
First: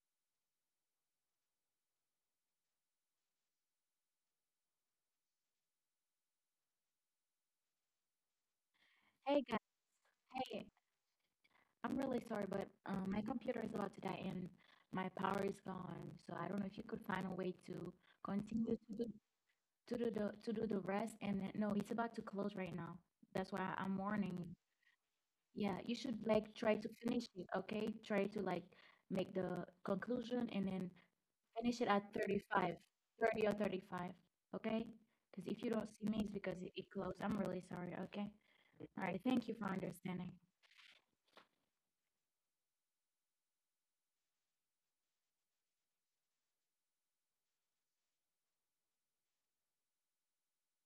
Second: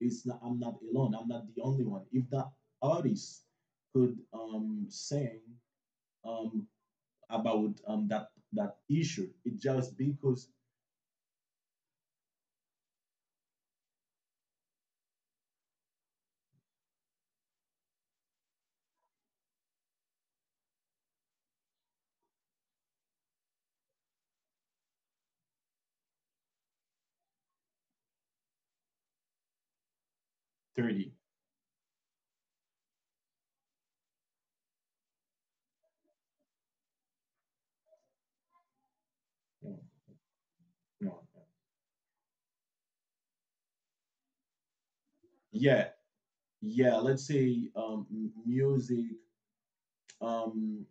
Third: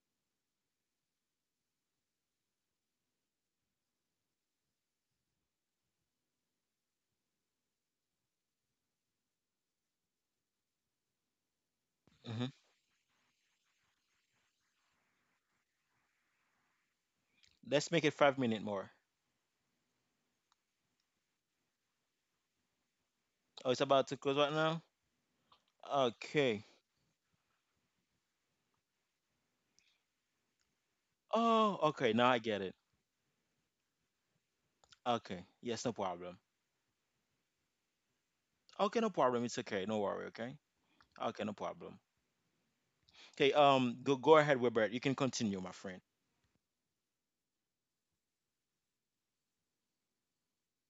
It's not I'm not alone. I'm not the only one. If that artist could um sing um about um that that issue. Hey It guys, just because hey, I'm really sorry, Hmm. but um, my computer is about to die and my power is gone. So I don't know if you could find a way Let's to make it five minutes continue more. to do to do the to do the rest. And then no, it's about to close right now. That's Oh, it's why I'm about to close warning right you. now? Yeah, you should like Okay. try to finish it, okay? Try to like make the conclusion and then thirty. Oh, finish it okay, at now I get it. thirty-five, thirty or thirty-five, okay? Okay. Because if you Yes, no don't see me, it's problem. because it, it closed. I'm really sorry, okay? Okay, All no right, problem. thank It's you for No, okay. No worry. understanding. Okay. no. Okay, no problem. Okay. Um, go go ahead, Robert. You can continue, my Yeah, friend. yeah. Let's say um m- music. Um,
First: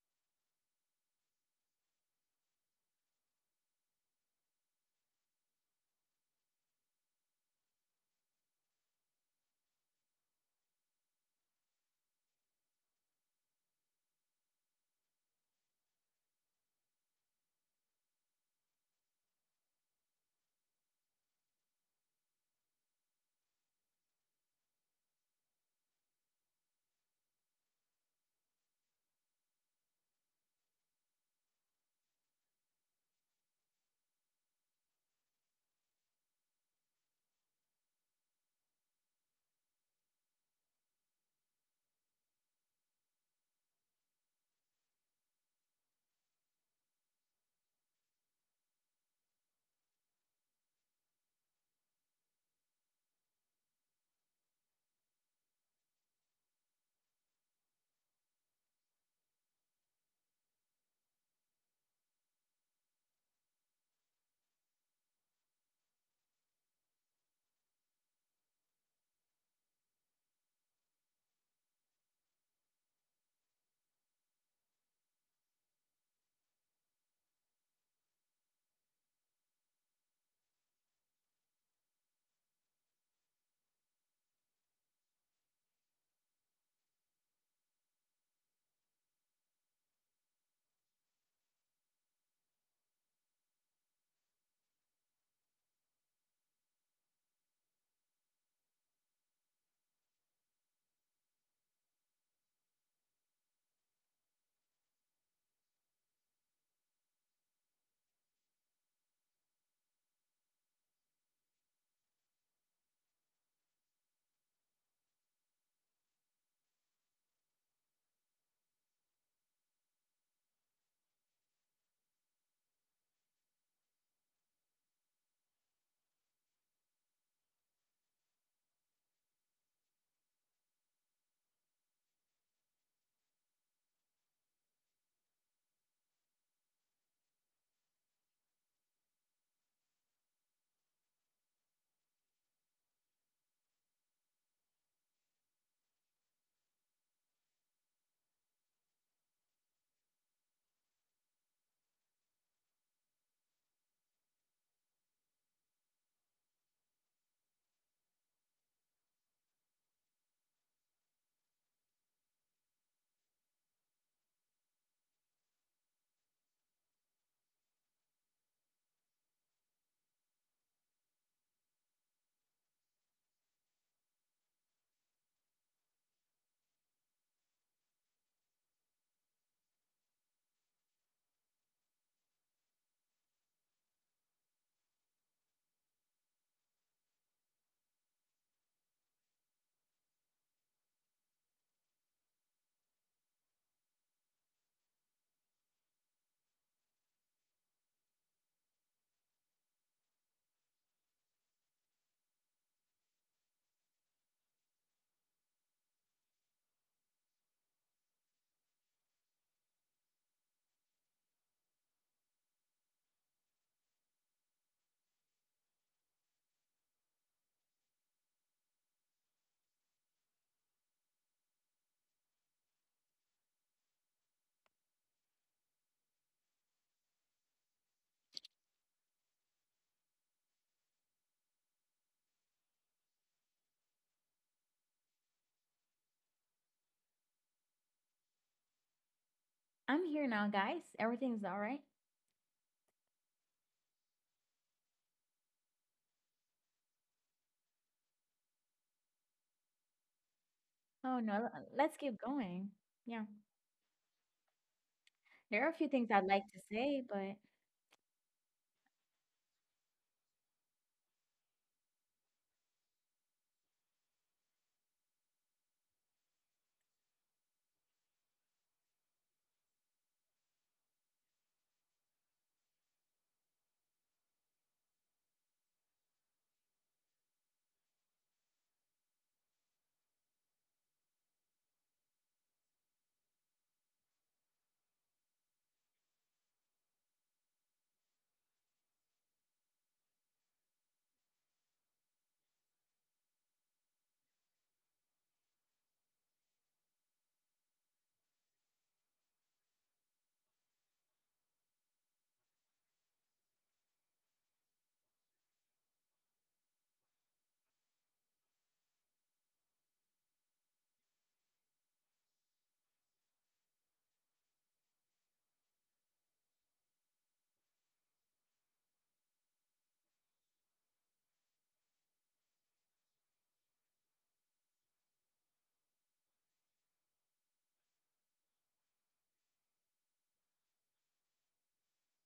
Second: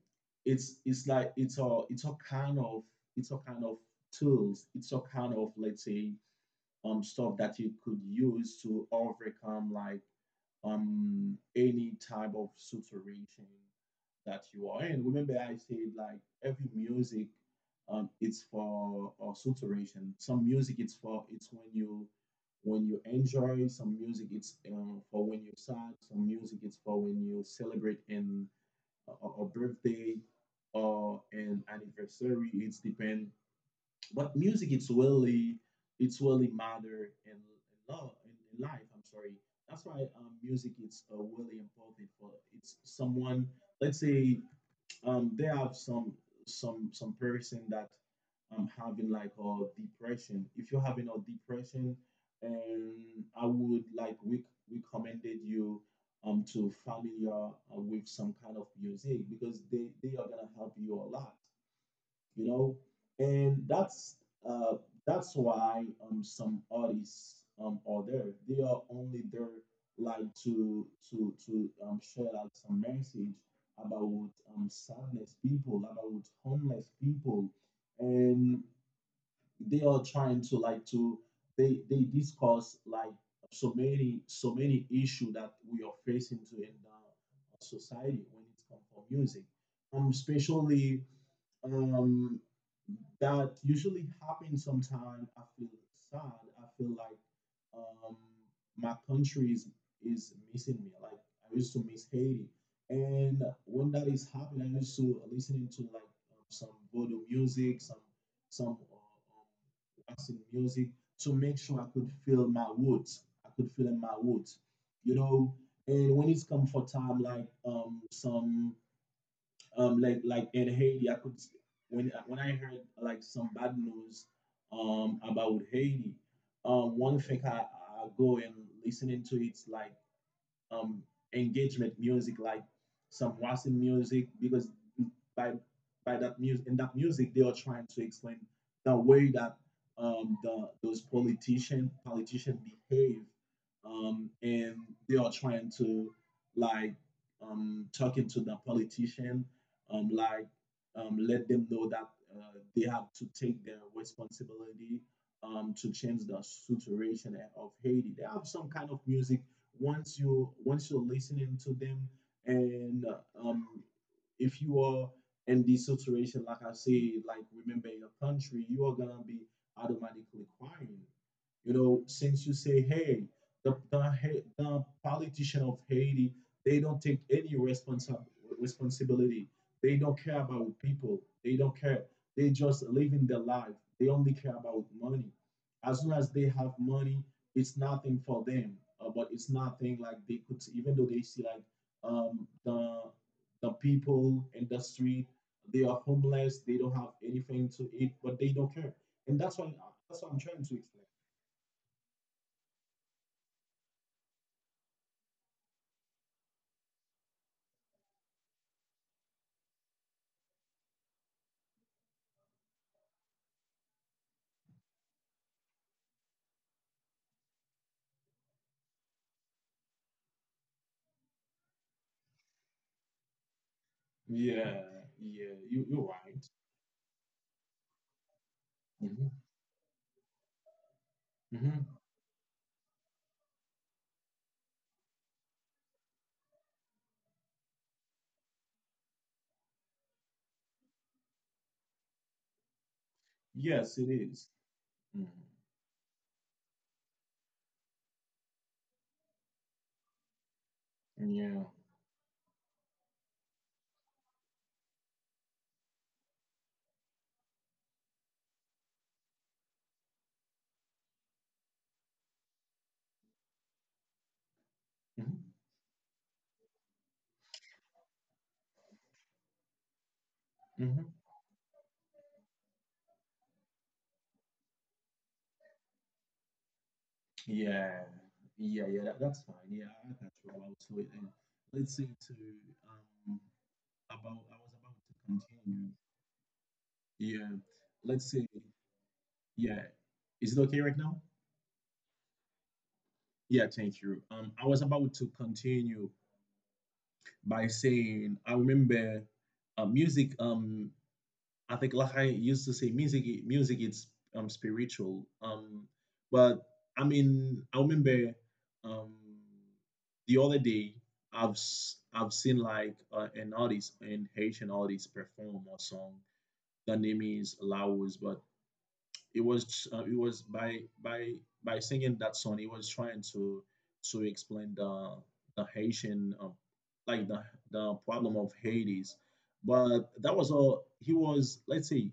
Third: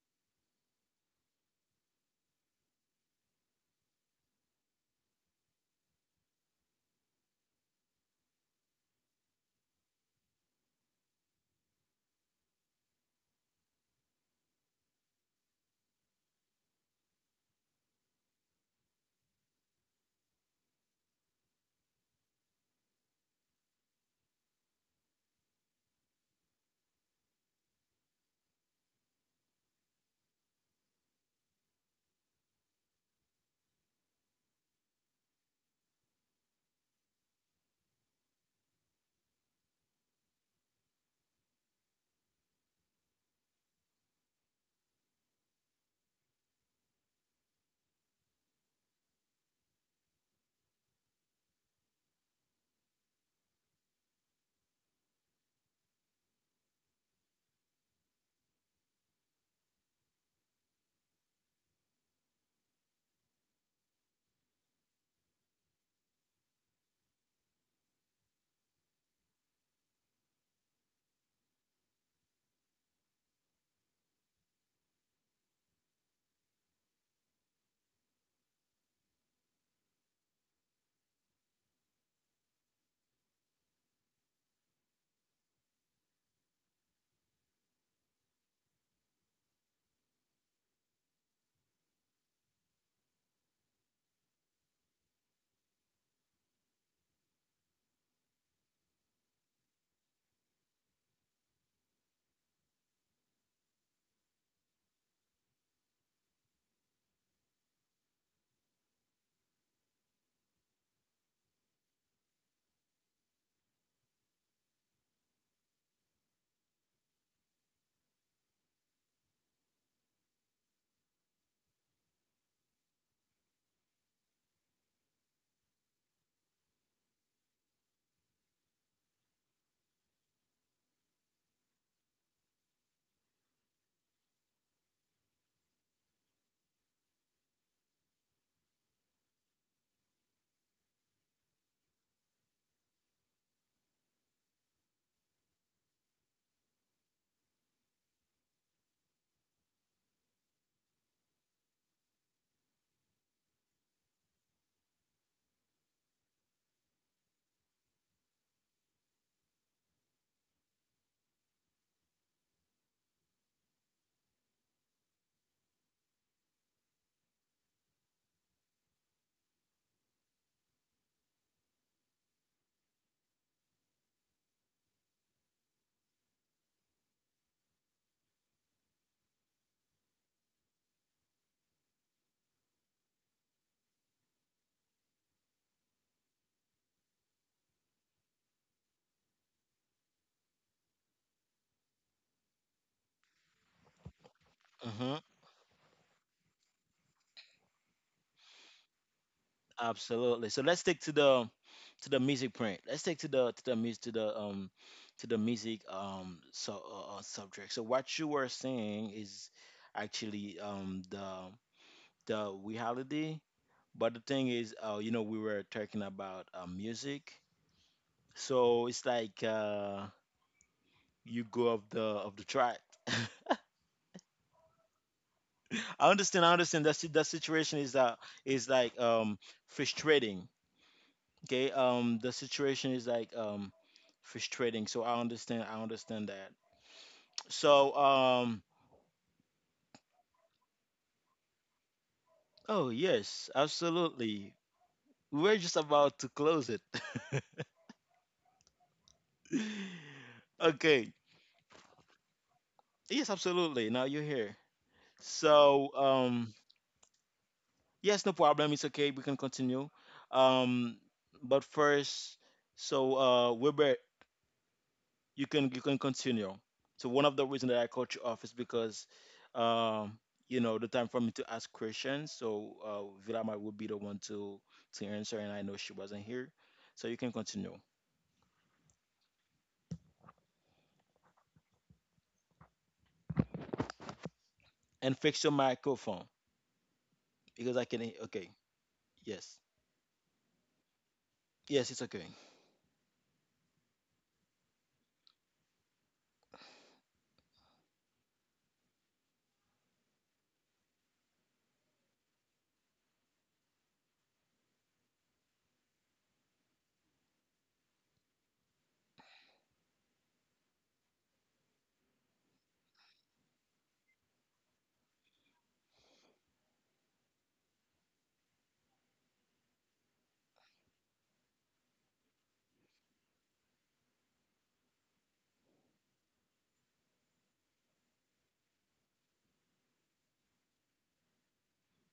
it's it's like it's a it's a kind of it's a kind of tools. It's a kind of, let's say, um stuff that you could use to overcome like um any type of situation that you are in. Remember, I said like every music, um, it's for uh, saturation. Some music, it's for it's when you when you enjoy. Some music, it's uh, for when you're sad. Some music, it's for when you celebrate in a, a birthday or an anniversary. It's depend. But music, it's really it's really matter in, in love in, in life. I'm sorry. That's why um, music is uh, really important for it's someone. Let's say um there have some some some person that um having like a depression. If you're having a depression, and I would like we recommended you um to familiar uh, with some kind of music, because they they are gonna help you a lot, you know. And that's uh that's why um some artists um are there, they are only there like to to to um share out some message about um sadness people, about homeless people, and they are trying to like to they they discuss like so many so many issue that we are facing to in the society, when it comes for music, um especially, um, that usually happens. Sometimes I feel sad. I feel like um, my country is, is missing me. Like I used to miss Haiti. And when that is happening, I used to listening to like um, some voodoo music, some some uh, um, Western music to make sure I could feel my roots. I could feel my roots, you know. And when it's come for time, like um, some um like like in Haiti, I could when when I heard like some bad news um about Haiti, um one thing, I, I go and listening to it's like um, engagement music, like some Western music, because by by that music, in that music they are trying to explain the way that, um, the, those politician politician behave, um, and they are trying to like um, talking to the politician, um, like um, let them know that uh, they have to take their responsibility, um, to change the situation of Haiti. They have some kind of music. Once you once you're listening to them, and uh, um if you are in this situation, like I say, like remember your country, you are gonna be automatically crying you know, since you say, hey, the, the, the politician of Haiti, they don't take any responsi- responsibility. They don't care about people. They don't care. They just living their life. They only care about money. As soon as they have money, it's nothing for them. Uh, but it's nothing like they could, even though they see like um, the the people in the Mm-hmm. street, they are homeless. They don't have anything to eat, but they don't care. And that's why that's what I'm Absolutely. trying So to let's stick explain. to the to the music print. Let's stick to the to the music to the um to the music um so uh, uh, subject. So what you were saying is actually um the the reality. But the thing is, uh, you know, we were talking about uh, music, so it's like uh, you go of the of the track. Yeah, yeah, you, you're I right. understand. I understand that si- that situation is uh is like Hmm. um frustrating. Okay. Hmm. Um, the situation is like um frustrating. So I understand. I understand that. So, um, I'm here now, guys. Everything's all right. oh yes, Yes, it is. absolutely. Mhm. We were just about to close it. Oh, Okay. no, Yeah. let's keep going. Yeah, Yes, absolutely. Now you're here. there are a few So, things I'd like to um, say, but yes, no problem. It's okay. We can continue. Um, but first, so uh, Wilbur, Hmm. you can you can continue. So one of the reasons that I cut you off is because, um, you know, the time Hmm. for me to ask questions. So uh, Vilama would be the one to to answer, and I know she wasn't here, so you can continue Yeah, yeah, yeah, that, that's fine. Yeah, I got you about to it. And let's say to um about I was about to and fix your continue. microphone Yeah, because I can. hear- let's say, Okay, yes, yeah. Is it okay right now? yes, it's okay. Yeah, thank you. Um, I was about to continue by saying I remember uh, music, um I think, like I used to say, music music is um spiritual. Um, but I mean, I remember um the other day I've s- I've seen like uh, an artist, an Haitian artist perform a song. The name is Laos, but it was uh, it was by by by singing that song, he was trying to to explain the the Haitian, uh, like the the problem of Hades. But that was all. He was, let's say,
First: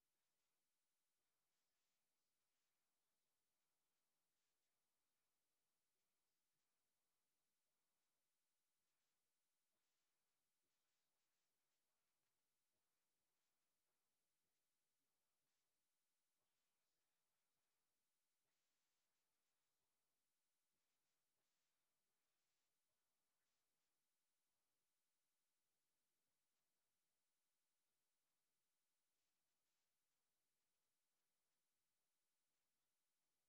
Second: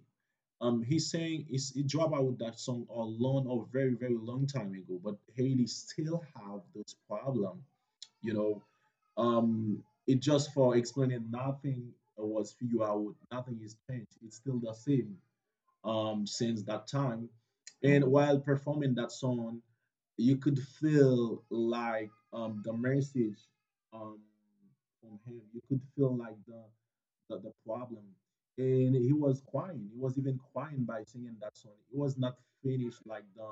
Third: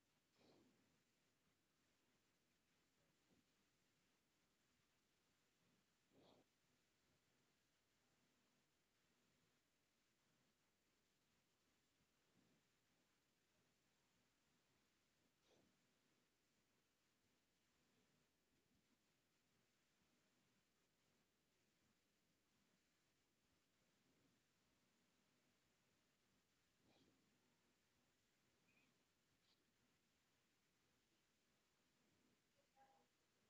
um, he's saying it's, he dropped out with that song a long, or very, very long time ago, but Haiti still have this problem. You know, um, it just for explaining, nothing was figured out. Nothing is changed. It's still the same um, since that time. And while performing that song, you could feel like um, the message um, from him. You could feel like the the, the problem. And he was crying. He was even crying by singing that song. He was not finished like the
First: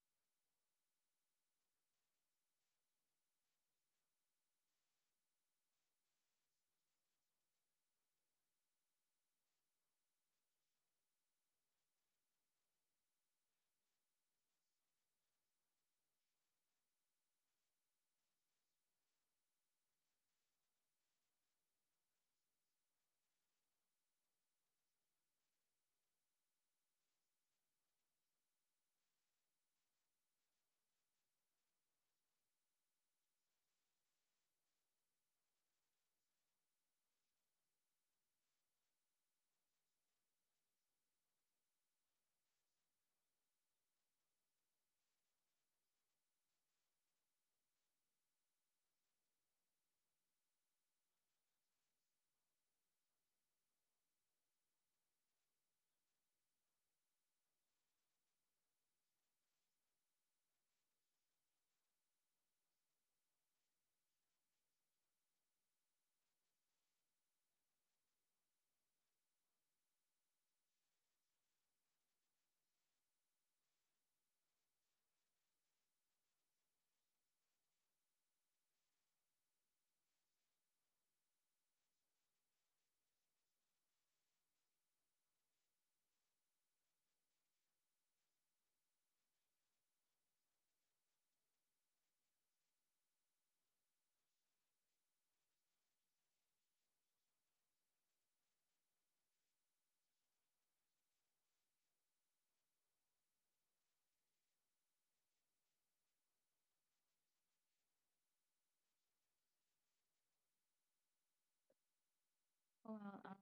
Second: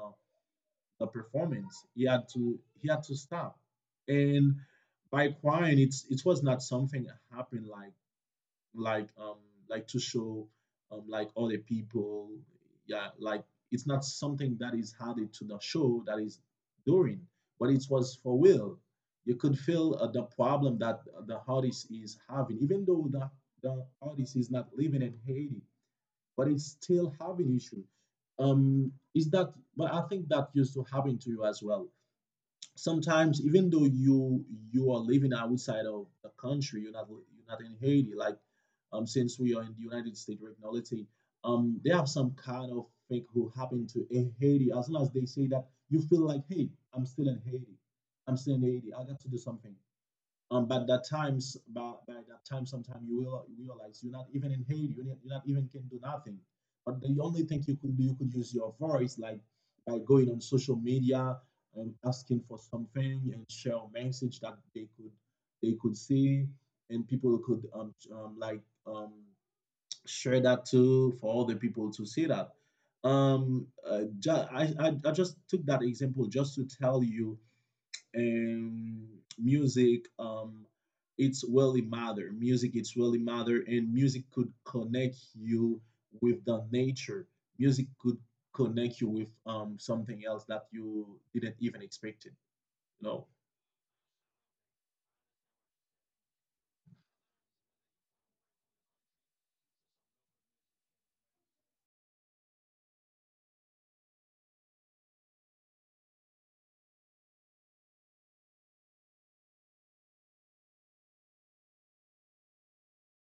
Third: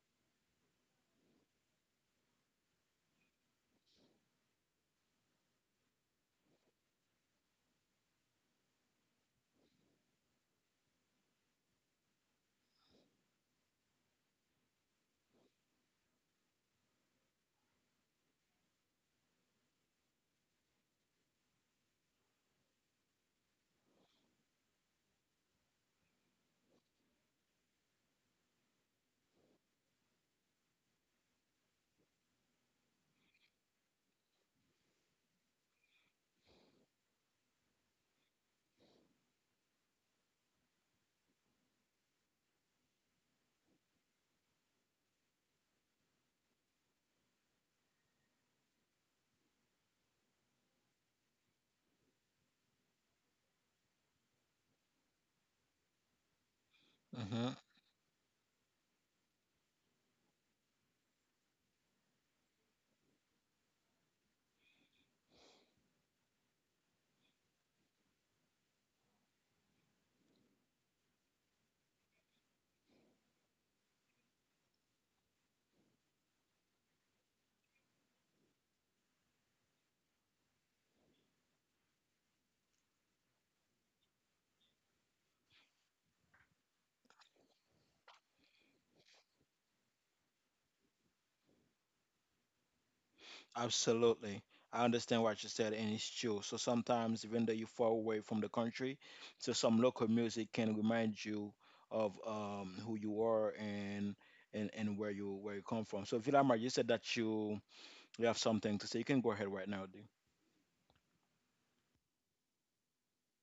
the performance. He had to he had to stop. And by crying, it's it was not something that happened like like um like to show um like other people, yeah, like it's not something that is added to the show that is doing, but it was for will. You could feel uh, the problem that uh, the artist is having, even though the, the artist is not living in Haiti, but it's still having issue. um is that, but I think that used to happen to you as well sometimes, even though you, you are living outside of the country, you're not you're not in Haiti. Like, um since we are in the United States right now, let's say, um they have some kind of thing who happened to Haiti. As long as they say that, you feel like, hey, i'm still in haiti I'm still in Haiti, I got to do something. um, but that times, by, by that time, sometimes you will realize you're not even in Haiti. You're not, you're not even can do nothing. But the only Hmm. thing you could do, you could use your voice, like by going on social media and asking for something and share a message that they could, they could see, and people could um, um like um share that too for all the people to see that. Um, uh, ju- I, I I just took that example just to tell you, and music, um it's really matter. Music, it's really matter, and music could connect you with the nature. Music could connect you with um something else that you didn't even expect it you know Absolutely. I understand what you said, and it's true. So sometimes, even though you're far away from the country, so some local music can remind you of um, who you are, and and and where you where you come from. So Villamar, you said that you you have something to say. You can go ahead right now, dude. well, um,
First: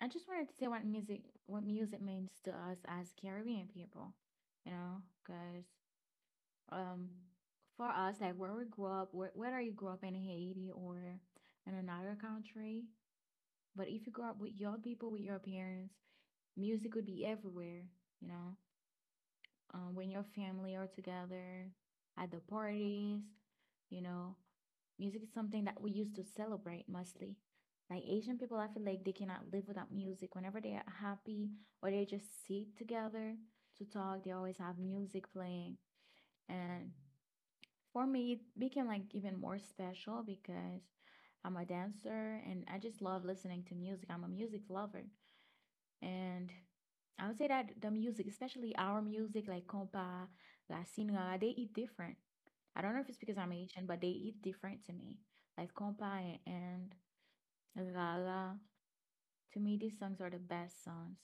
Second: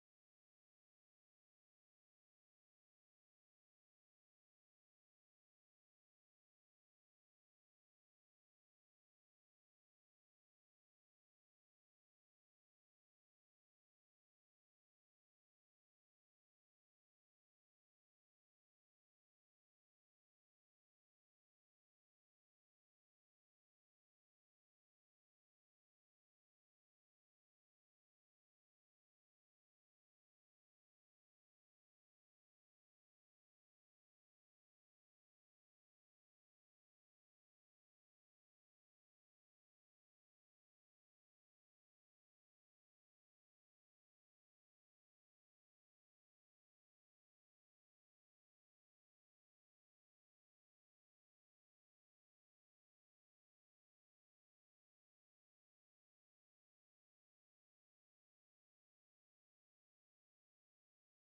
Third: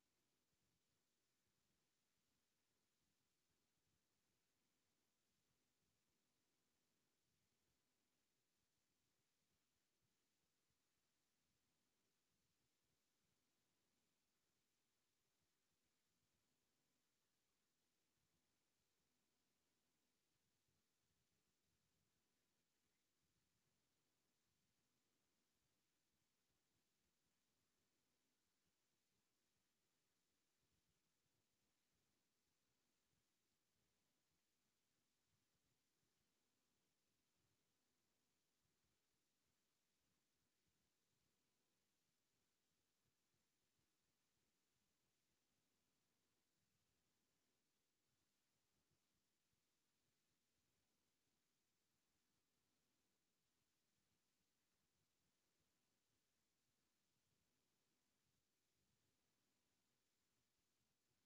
I just wanted to say what music, what music means to us as Caribbean people, you know, because um, for us, like where we grew up, wh- whether you grew up in Haiti or in another country, but if you grow up with your people, with your parents, music would be everywhere, you know, um, when your family are together, at the parties, you know, music is something that we used to celebrate mostly. Like Asian people, I feel like they cannot live without music. Whenever they are happy or they just sit together to talk, they always have music playing. And for me, it became like even more special because I'm a dancer and I just love listening to music. I'm a music lover. And I would say that the music, especially our music like compa, latino, they eat different. I don't know if it's because I'm Haitian, but they eat different to me. Like compa and Rara. To me, these songs are the best songs,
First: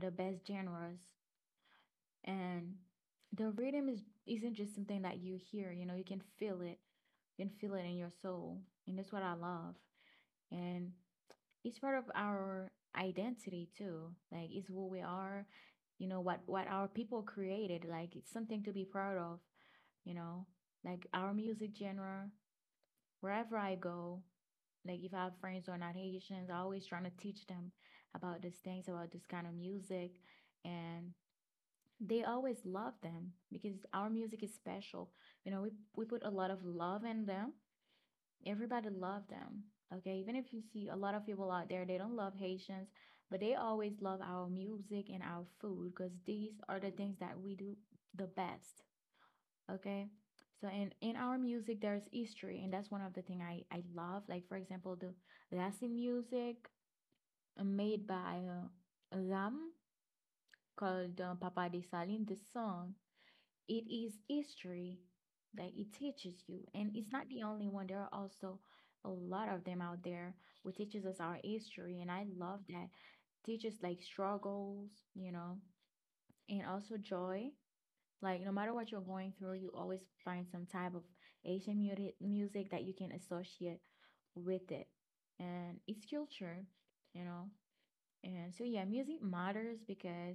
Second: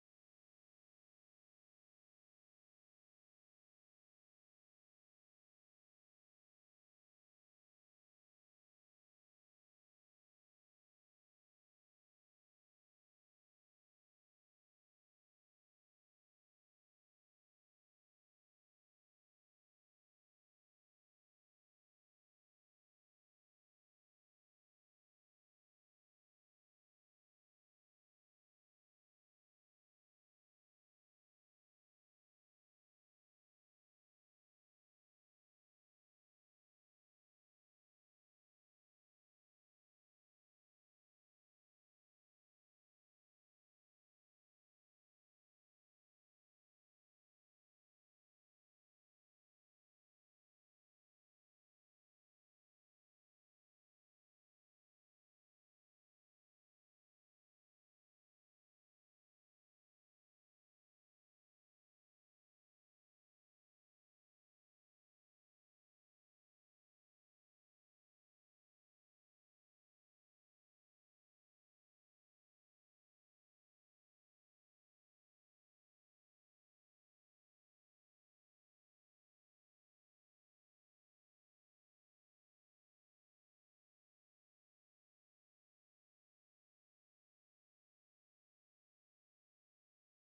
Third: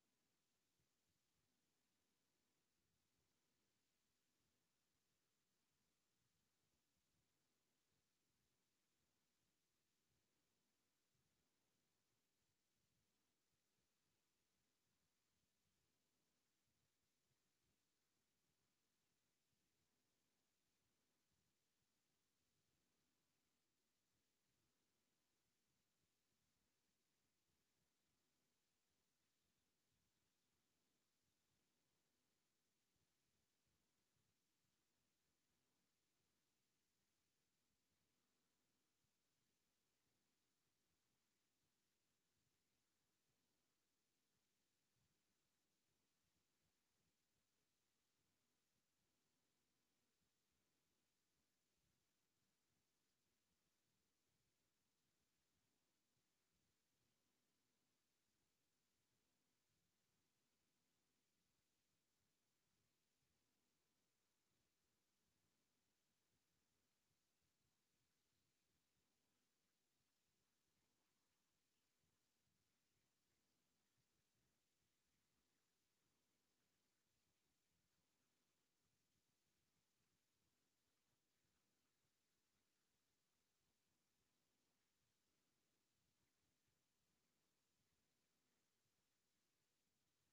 the best genres. And the rhythm is isn't just something that you hear, you know, you can feel it. You can feel it in your soul. And that's what I love. And it's part of our identity too. Like it's who we are, you know, what what our people created. Like it's something to be proud of, you know. Like our music genre, wherever I go, like if I have friends who are not Haitians, I always trying to teach them about these things, about this kind of music. And they always love them because our music is special. You know, we, we put a lot of love in them, everybody love them, okay, even if you see a lot of people out there they don't love Haitians, but they always love our music and our food because these are the things that we do the best. Okay, so in in our music there's history and that's one of the thing i i love. Like for example the Latin music, uh, made by uh, Ram, called uh, Papa De. This song, it is history that it teaches you, and it's not the only one. There are also a lot of them out there who teaches us our history, and I love that. Teaches like struggles, you know, and also joy. Like no matter what you're going through, you always find some type of asian mu- music that you can associate with it. And it's culture, you know. And so yeah, music matters because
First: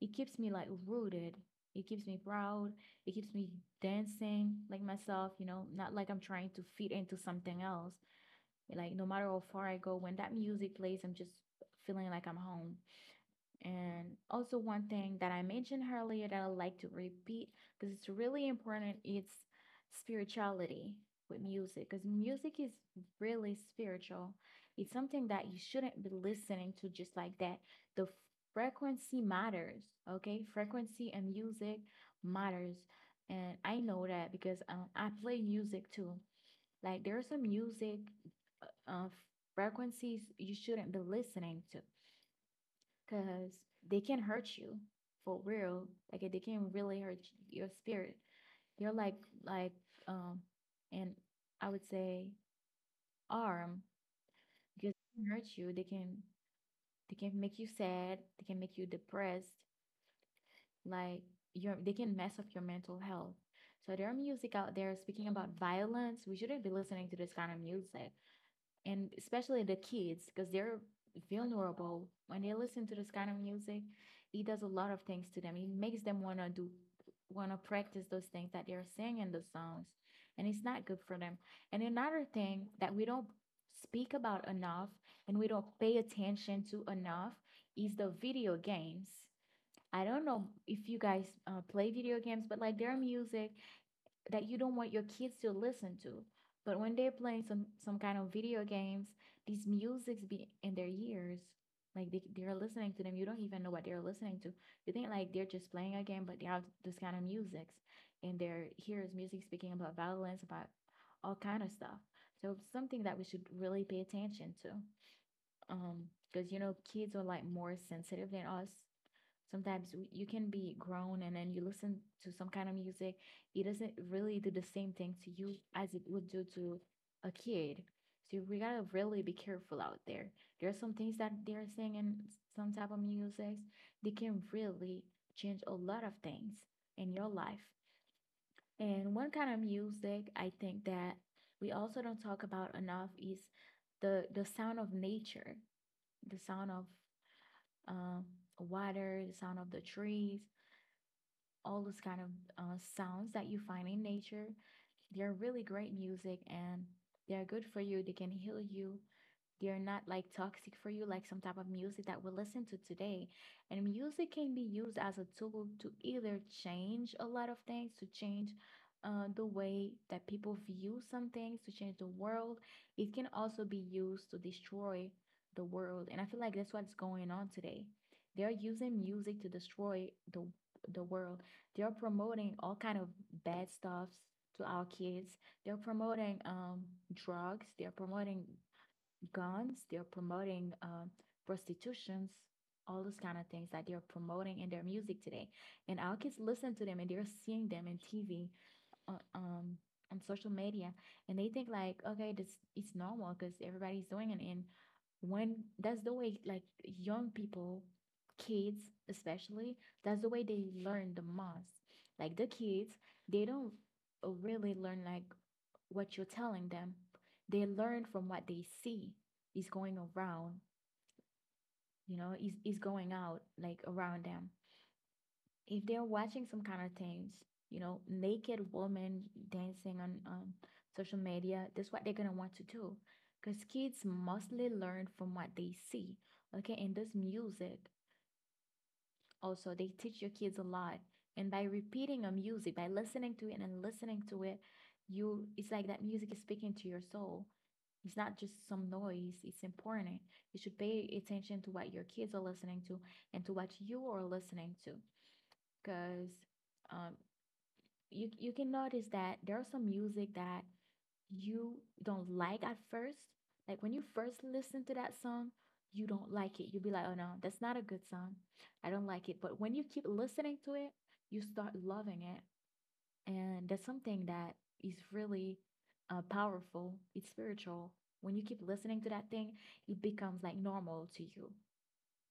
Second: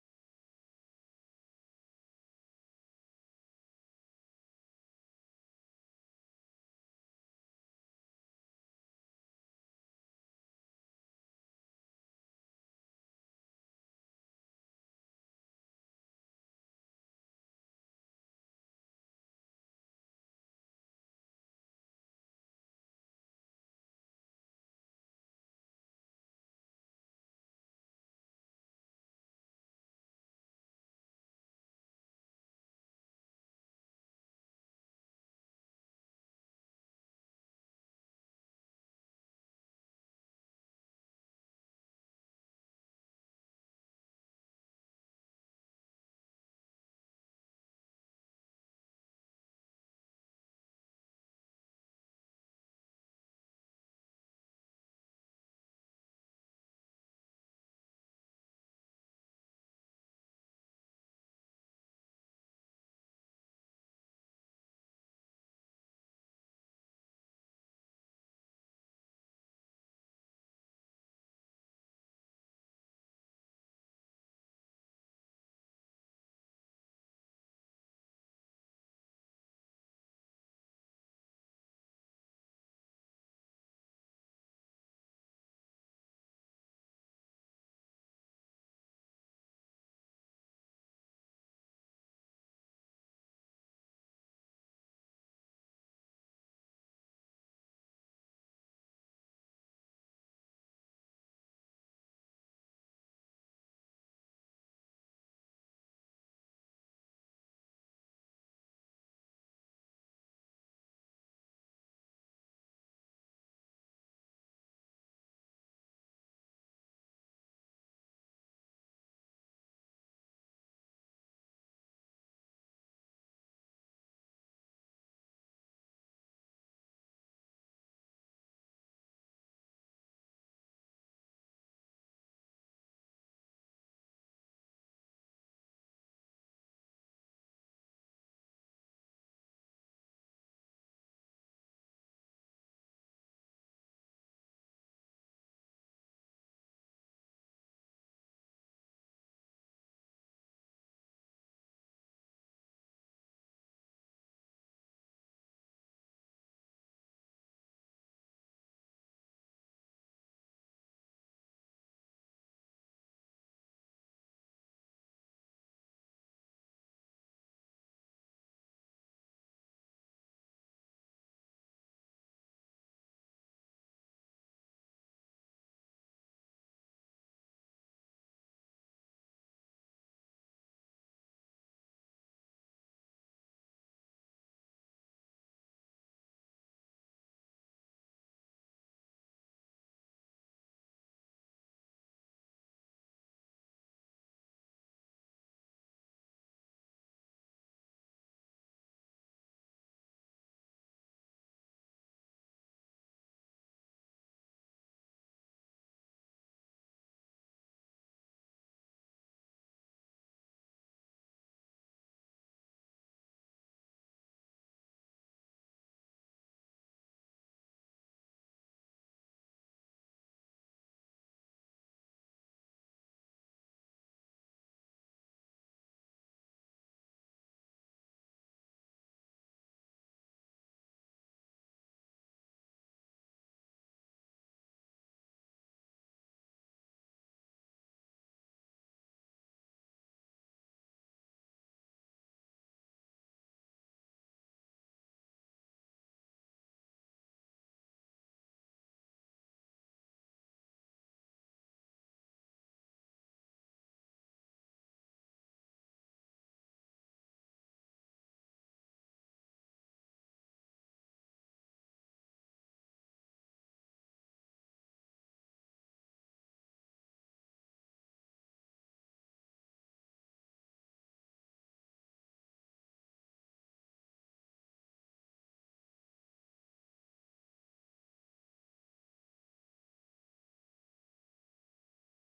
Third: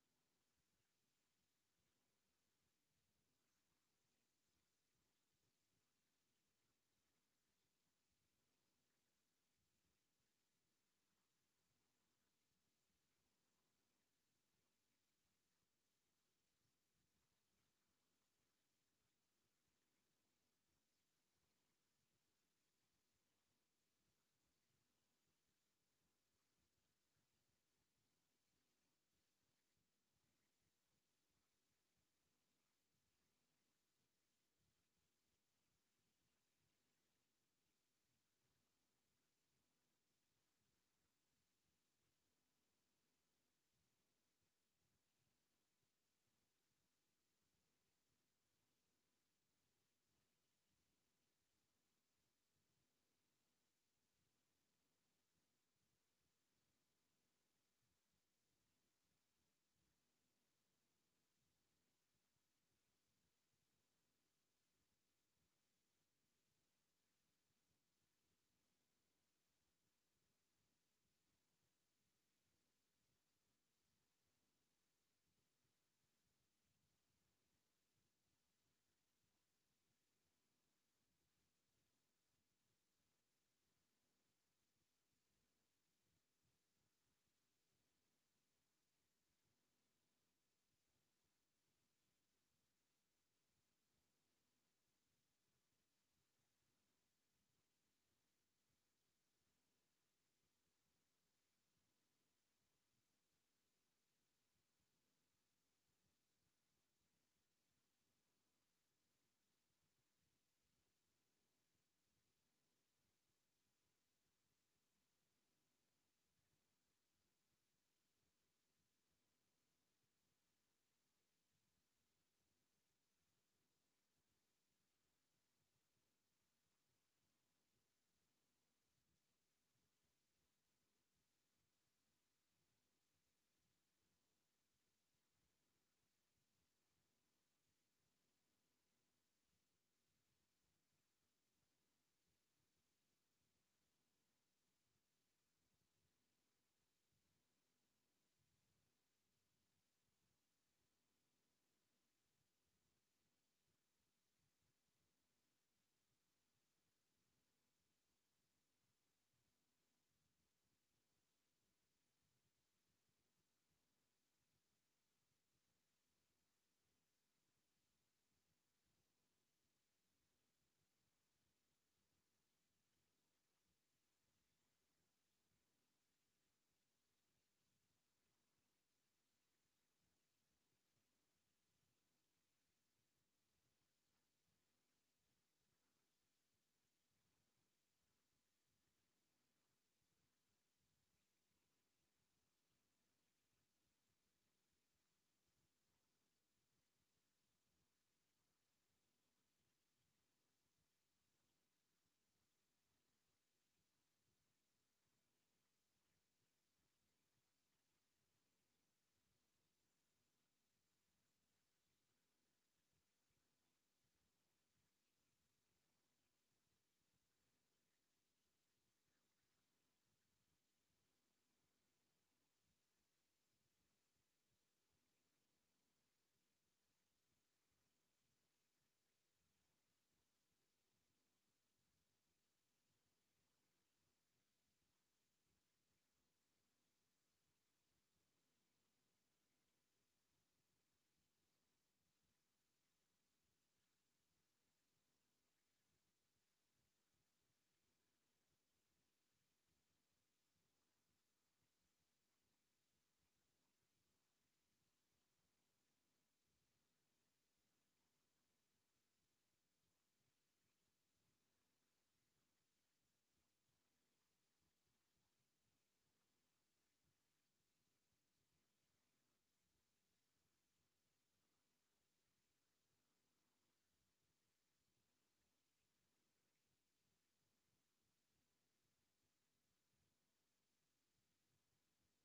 it keeps me like rooted. It keeps me proud. It keeps me dancing like myself, you know, not like I'm trying to fit into something else. Like no matter how far I go, when that music plays, I'm just feeling like I'm home. And also, one thing that I mentioned earlier that I like to repeat because it's really important, it's spirituality with music, because music is really spiritual. It's something that you shouldn't be listening to just like that. The frequency matters, okay? Frequency and music matters. And I know that because um, I play music too. Like, there's some music uh, uh, frequencies you shouldn't be listening to because they can hurt you for real. Like they can really hurt your spirit. You're like like um, and I would say arm, because they can hurt you. They can, they can make you sad. They can make you depressed. Like your, they can mess up your mental health. So there are music out there speaking about violence. We shouldn't be listening to this kind of music, and especially the kids because they're vulnerable. When they listen to this kind of music, it does a lot of things to them. It makes them want to do, want to practice those things that they're saying in the songs, and it's not good for them. And another thing that we don't speak about enough, and we don't pay attention to enough, is the video games. I don't know if you guys uh, play video games, but like their music that you don't want your kids to listen to. But when they're playing some some kind of video games, these musics be in their ears, like they they're listening to them. You don't even know what they're listening to. You think like they're just playing a game, but they have this kind of musics, and their ears music speaking about violence, about all kind of stuff. So it's something that we should really pay attention to, um, because you know kids are like more sensitive than us. Sometimes you can be grown and then you listen to some kind of music, it doesn't really do the same thing to you as it would do to a kid. So we gotta really be careful out there. There are some things that they're saying in some type of music, they can really change a lot of things in your life. And one kind of music I think that we also don't talk about enough is the the sound of nature, the sound of um, water, the sound of the trees, all those kind of uh, sounds that you find in nature. They're really great music and they're good for you. They can heal you. They're not like toxic for you, like some type of music that we listen to today. And music can be used as a tool to either change a lot of things, to change uh, the way that people view some things, to change the world. It can also be used to destroy the world. And I feel like that's what's going on today. They're using music to destroy the the world. They're promoting all kind of bad stuffs to our kids. They're promoting um drugs. They're promoting guns. They're promoting um prostitutions. All those kind of things that they're promoting in their music today, and our kids listen to them and they're seeing them in T V, on um, on social media, and they think like, okay, this it's normal because everybody's doing it. And when that's the way like young people, kids especially, that's the way they learn the most. Like the kids, they don't uh, really learn like what you're telling them, they learn from what they see is going around, you know, is, is going out like around them. If they're watching some kind of things, you know, naked women dancing on, on social media, that's what they're gonna want to do. Because kids mostly learn from what they see. Okay, and this music also they teach your kids a lot. And by repeating a music, by listening to it and listening to it, you, it's like that music is speaking to your soul. It's not just some noise, it's important. You should pay attention to what your kids are listening to and to what you are listening to. Because um, you, you can notice that there are some music that you don't like at first. Like when you first listen to that song, you don't like it. You'll be like, "Oh no, that's not a good song. I don't like it." But when you keep listening to it, you start loving it, and that's something that is really uh, powerful. It's spiritual. When you keep listening to that thing, it becomes like normal to you.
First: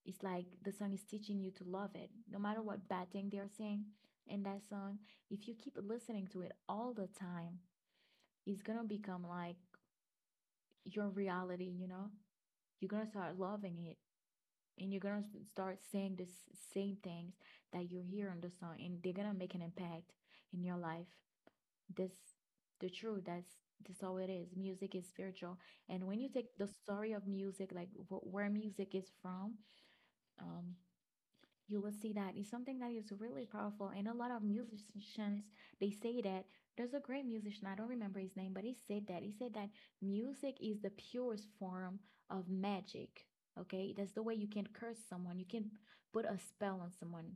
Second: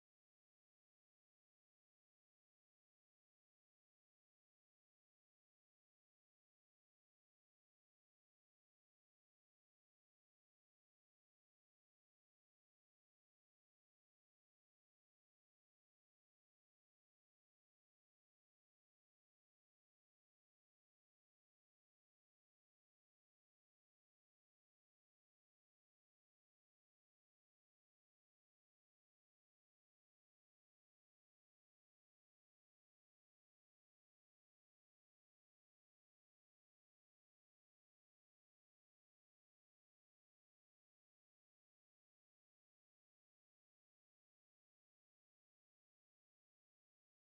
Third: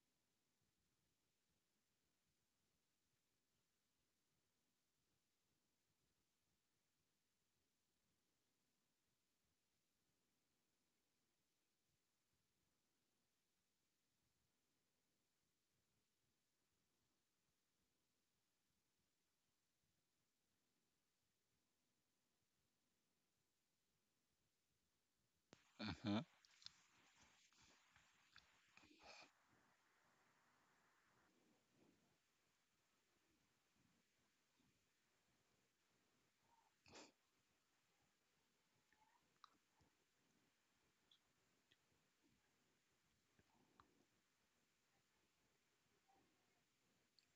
It's like the song is teaching you to love it, no matter what bad thing they are saying in that song. If you keep listening to it all the time, it's gonna become like your reality, you know? You're gonna start loving it, and you're gonna start saying the same things that you hear on the song, and they're gonna make an impact in your life. This the truth, that's that's all it is. Music is spiritual. And Hmm. when you take the story of music, like wh- where music is from, um, you will see that it's something that is really powerful. And a lot of musicians, they say that there's a great musician, I don't remember his name, but he said that. He said that music is the purest form of magic. Okay, that's the way you can curse someone, you can put a spell on someone.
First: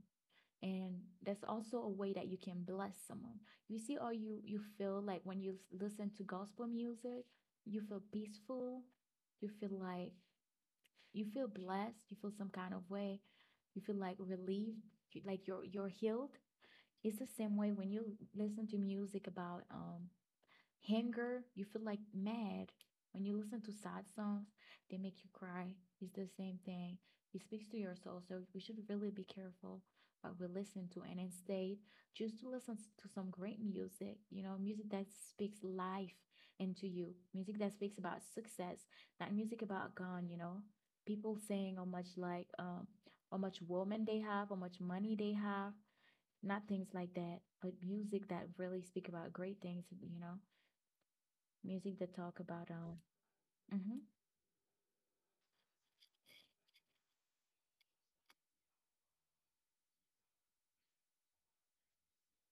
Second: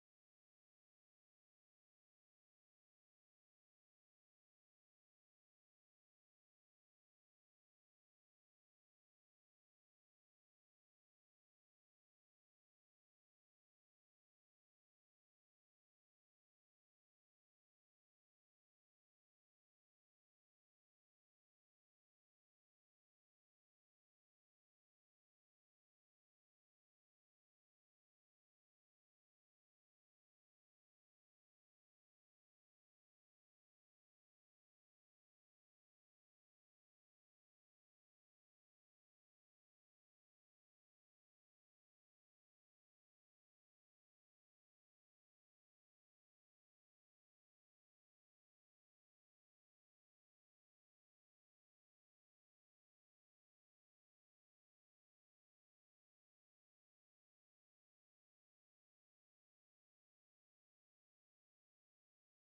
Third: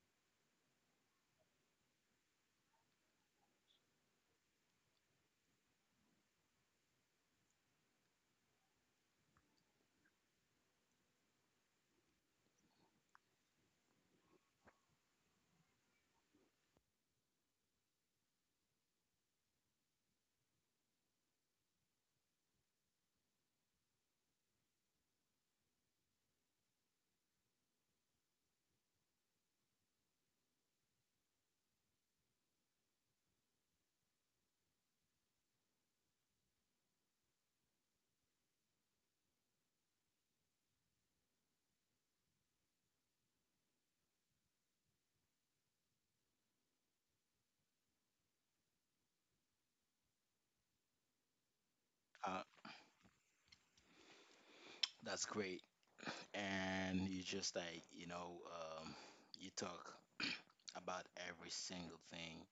And that's also a way that you can bless someone. You see, or you you feel like when you listen to gospel music, you feel peaceful, you feel like you feel blessed, you feel some kind of way, you feel like relieved, like you're you're healed. It's the same way when you listen to music about um anger, you feel like mad. When you listen to sad songs, they make you cry. It's the same thing. It speaks to your soul, so we should really be careful what we listen to, and instead choose to listen to some great music, you know, music that speaks life into you, music that speaks about success, not music about gun, you know. People saying how much like um how much woman they have, how much money they have, not things like that, but music that really speak about great things, you know, music that talk Uh, about um hmm. that's great. And you just like you know um, you talk about every single thing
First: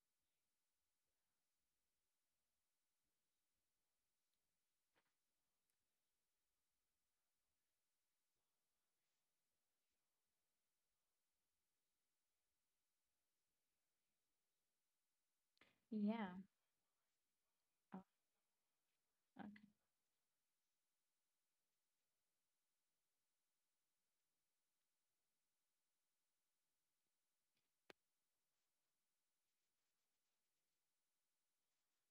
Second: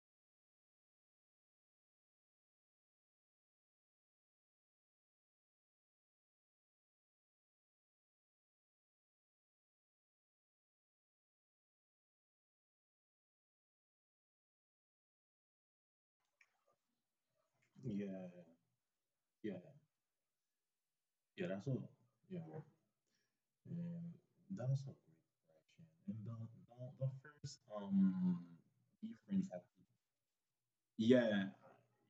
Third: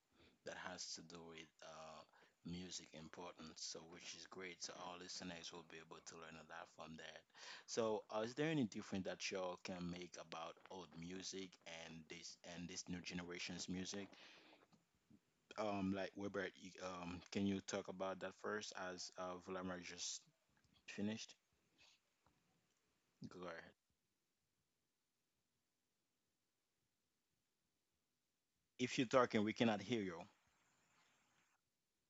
that has to do with uh, music importance, so which is great. So our listeners will be able to learn a lot from that. So, uh, is there any difference that y'all can make about old music and this and this new generation's music? Um, like Yeah. Webert, you, um, can you talk Oh, about Yeah, that first, as uh, okay. yeah, Vladimir just finished? yeah. That's all. Yeah, Go ahead. and that's a great question. And the, the, the first um If you're talking, difference. we I cannot think— hear you. Yeah.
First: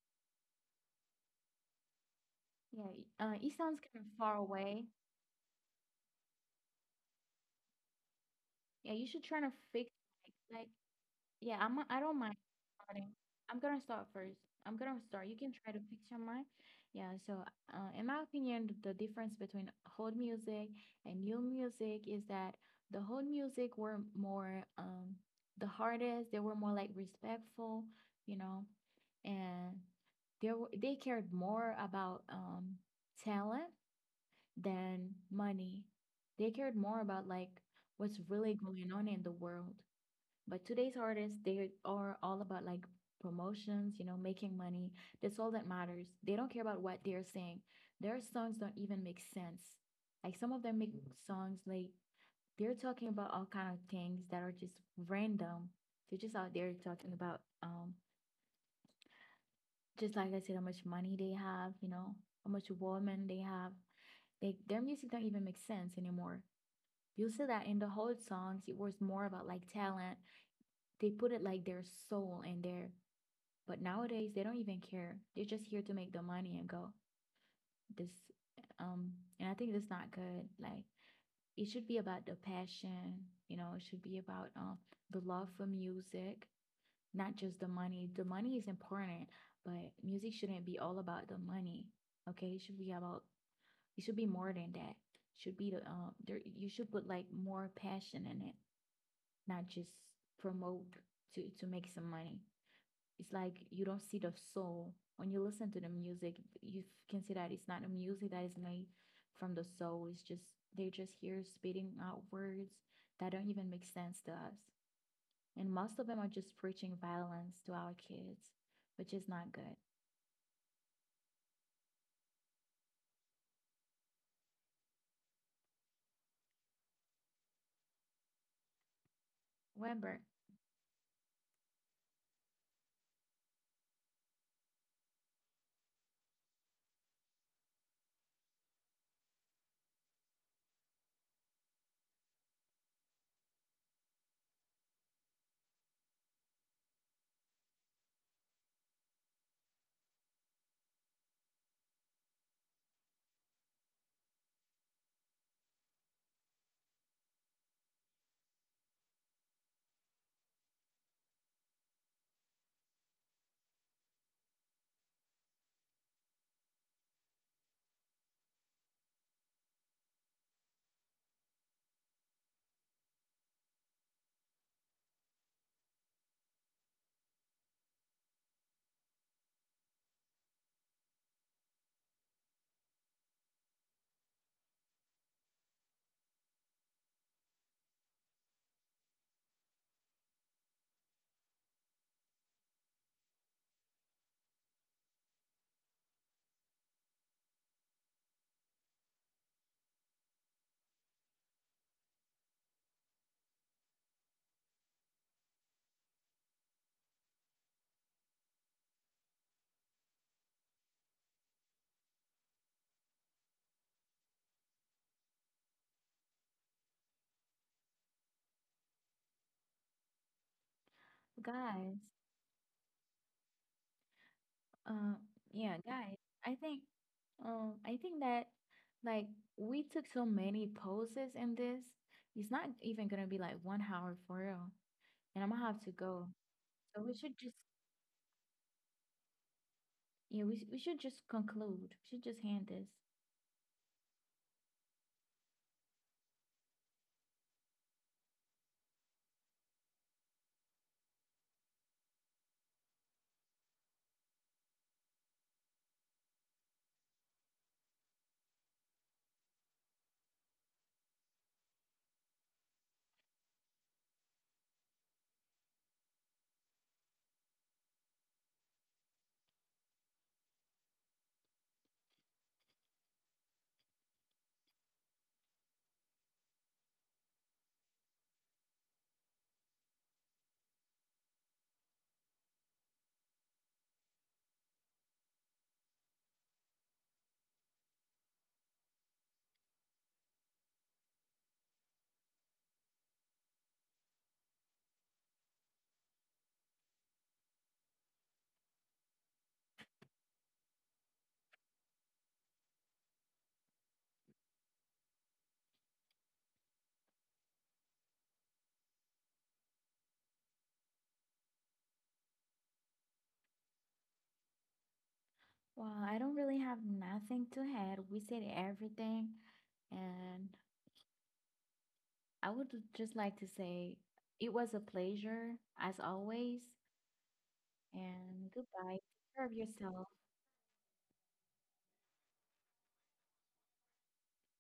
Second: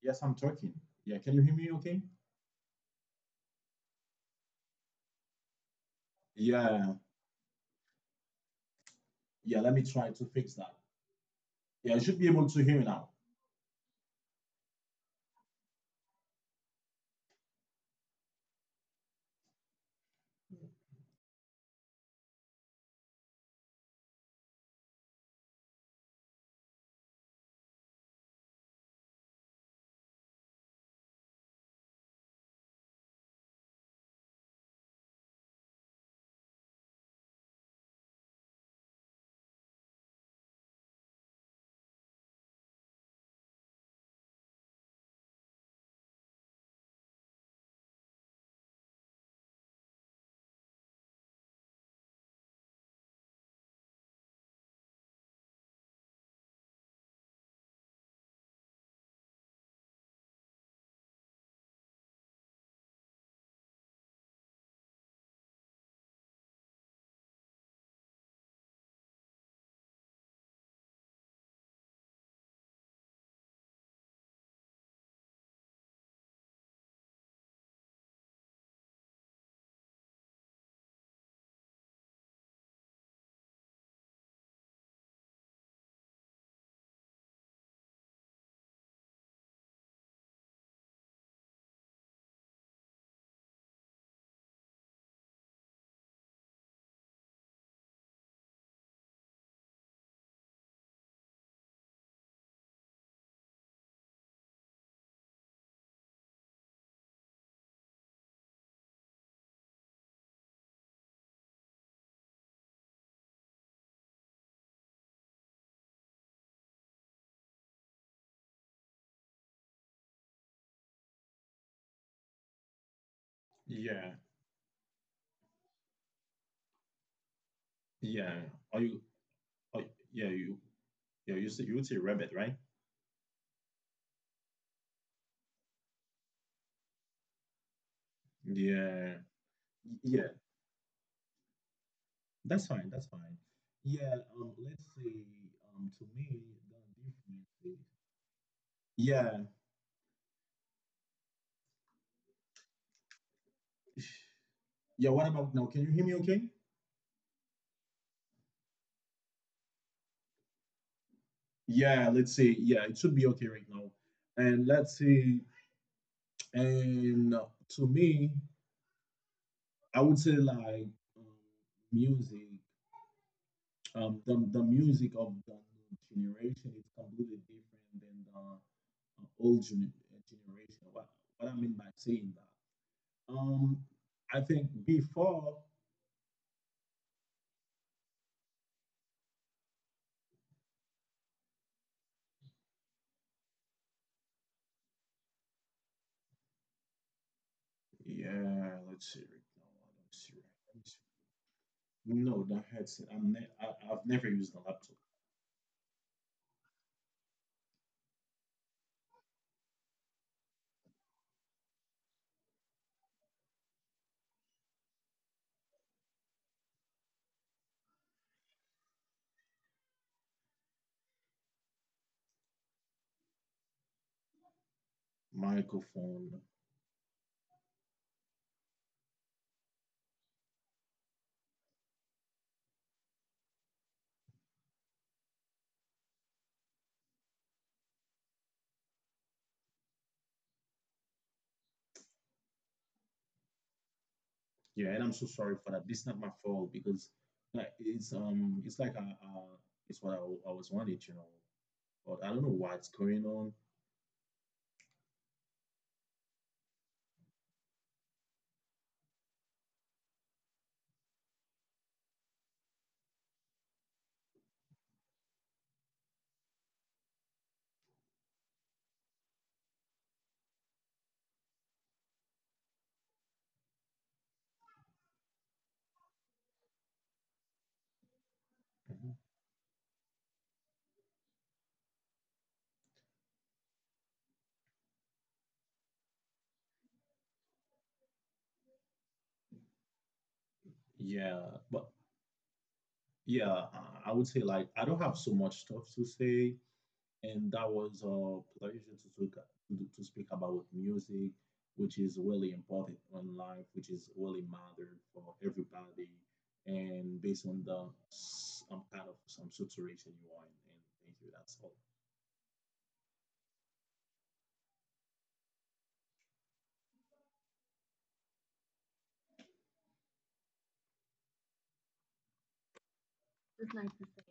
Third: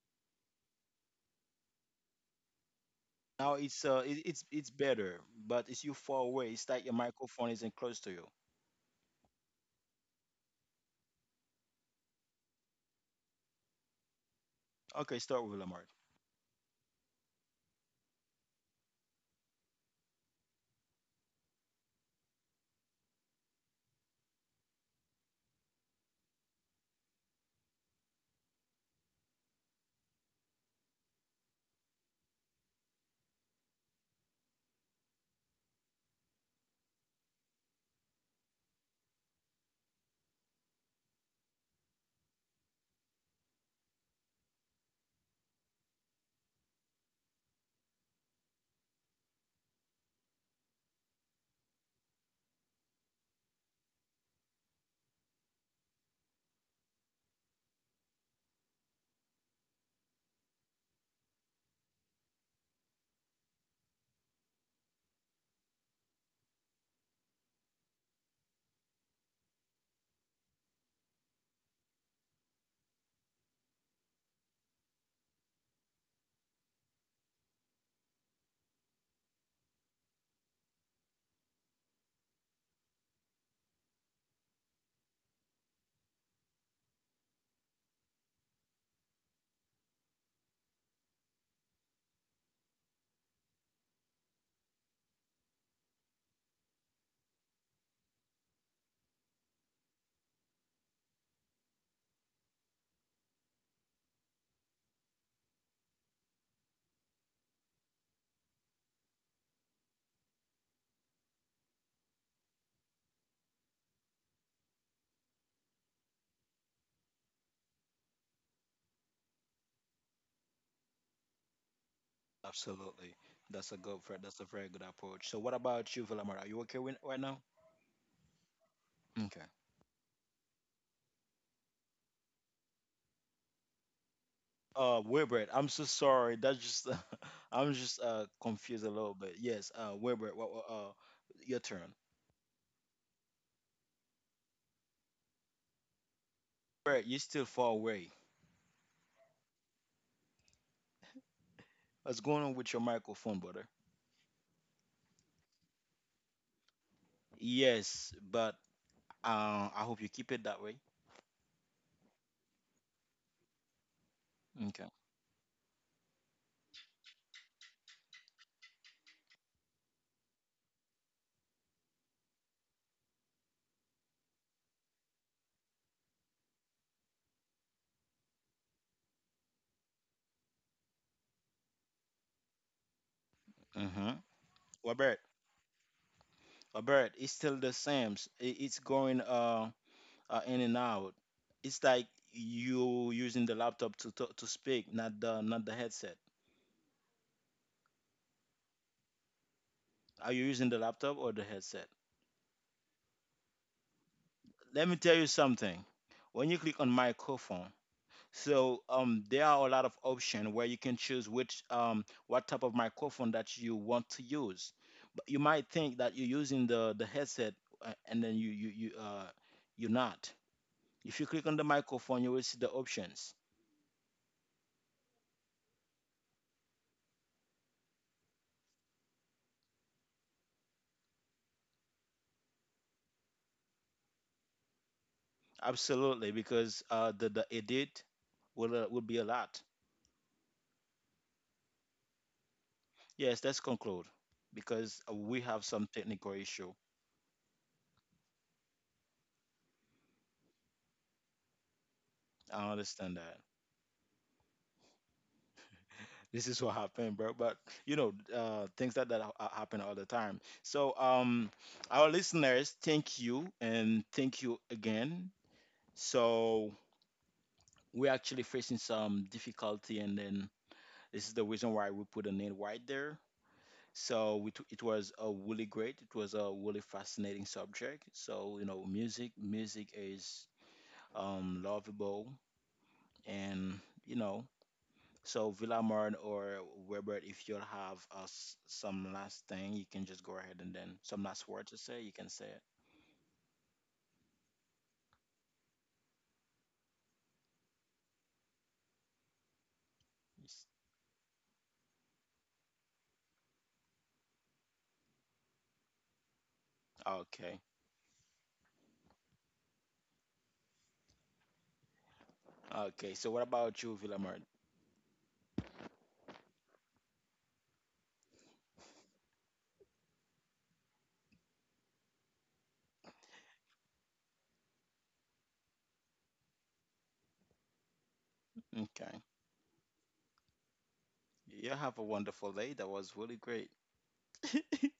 Yes, I'm talking. Yeah. Can you hear me? Okay. Yeah. Y- Uh, it Now sounds it's uh, kind of it, far it's it's away. better, but it's you far away. It's like your Yeah. microphone isn't close to you. Yeah, you should try to Yeah, let me fix, try to fix like, like that. Yeah, I'm. Yeah, I I don't should be mind able to hear you now. starting. I'm gonna start first. I'm gonna Okay, start. You start can with try to Lamar. picture mine. Yeah. So, uh, in my opinion, the difference between hold music and new music is that the hold music were more um the hardest. They were more like respectful, you know, and they were, they cared more about um talent than money. They cared more about like what's really going on in the world. But today's artists, they are all about like promotions, you know, making money. That's all that matters. They don't care about what they're saying. Their songs don't even make sense. Like some of them make songs like they're talking about all kind of things that are just random. They're just out there talking about um just like I said, how much money they have, you know, how much woman they have. They their music don't even make sense anymore. You'll see that in the whole songs, it was more about like talent. They put it like their soul in there. But nowadays they don't even care. They're just here to make the money and go. This um and I think that's not good. Like it should be about the passion, you know, it should be about um the love for music, not just the money. The money is important, but music shouldn't be all about the money. Okay? It should be about, it should be more than that. It should be the um there, you should put like more passion in it, not just promote to to make some money. It's like you don't see the soul when you listen to the music. You can see that it's not a music that is made from the soul. It's just they're just here spitting out words that don't even make sense to us, and most of them are just preaching violence to our kids, which is not good. Absolutely. That's a good Yeah, fr- That's a very good approach. So what about you, Lamar? Are you okay with, right now? yeah. Are you? Okay. Are, Weber, yeah, you. Yeah, you say you would say rabbit, right? Uh Wilbert, I'm so sorry. That's just I'm just uh confused a little Yeah, bit. Yes, uh yeah. Wilbert, what what- uh your turn. That's fine. That's fine. Yeah. Um. Let's say. Um. To me, the Wilbert, you're still difference far is. away. Yeah. What's going on with your microphone, brother? Yeah. What about now? Can you hear me? Okay. Yes, but uh I hope you keep it that way. Yeah. Let's say. Yeah. It should be okay right now. And Okay. let's see. And to me, I would say like um, music, um, the, the music of the new generation is completely different than the uh, old gen- generation. What, what I mean by saying that? Um, Mm-hmm. I think Wilbert, before, Wilbert, it's still the same. It, it's going uh uh, in and out. It's like you using the laptop to talk, to speak, not the not the headset. yeah, let's see, right. Are you using the laptop or the headset? No, the headset. I'm ne- I, I've never used a Let me laptop. tell you something. When you click on microphone, so um, there are a lot of options where you can choose which um, what type of microphone that you want to use. But you might think that you're using the the headset, uh, and then you you you uh, you're not. If you click on the guys, microphone, you will see the options. uh, yeah guys, Microphone. I think um I think that like we took so many poses in this, it's not even gonna be like one hour for real, and I'm gonna have to Absolutely, go. because So uh, we the should the just, edit will uh, will be a lot. yeah, we, we should just conclude. We should just hand this. Yes, let's conclude Yeah, because and uh, I'm so we sorry have for some that. This is not technical my issue. fault because like, it's um it's like a, a, it's what I, I was wanted, you know. But I don't know I what's understand going that on. this is what happened, bro. But you know, uh, things that that ha- ha- happen all the time. So, um, our listeners, thank you and thank you again. So we're actually facing some difficulty, and then this is the reason why we put a name right there. So we it was a really great, it was a really fascinating subject. So, you know, Mhm. music, music is um, lovable and, you know, so Villamard or Webert, if you'll have uh, s- some last thing, you can just go ahead and then some Yeah, last word to but say, you can say it. yeah, I I would say like I don't have so much stuff to say, and that was a pleasure to talk, to, to speak Yes. about music, which is really important in life, which is really mattered for everybody, and based Okay. on the some kind of some situation you are in. And thank you. That's all. Okay. So what about you, Villamard? Well, I don't really have nothing to add. We said everything, and I would just like to It was say nice it was a pleasure as always, and goodbye. Okay. Take care of yourself. You have a wonderful day. That was really great.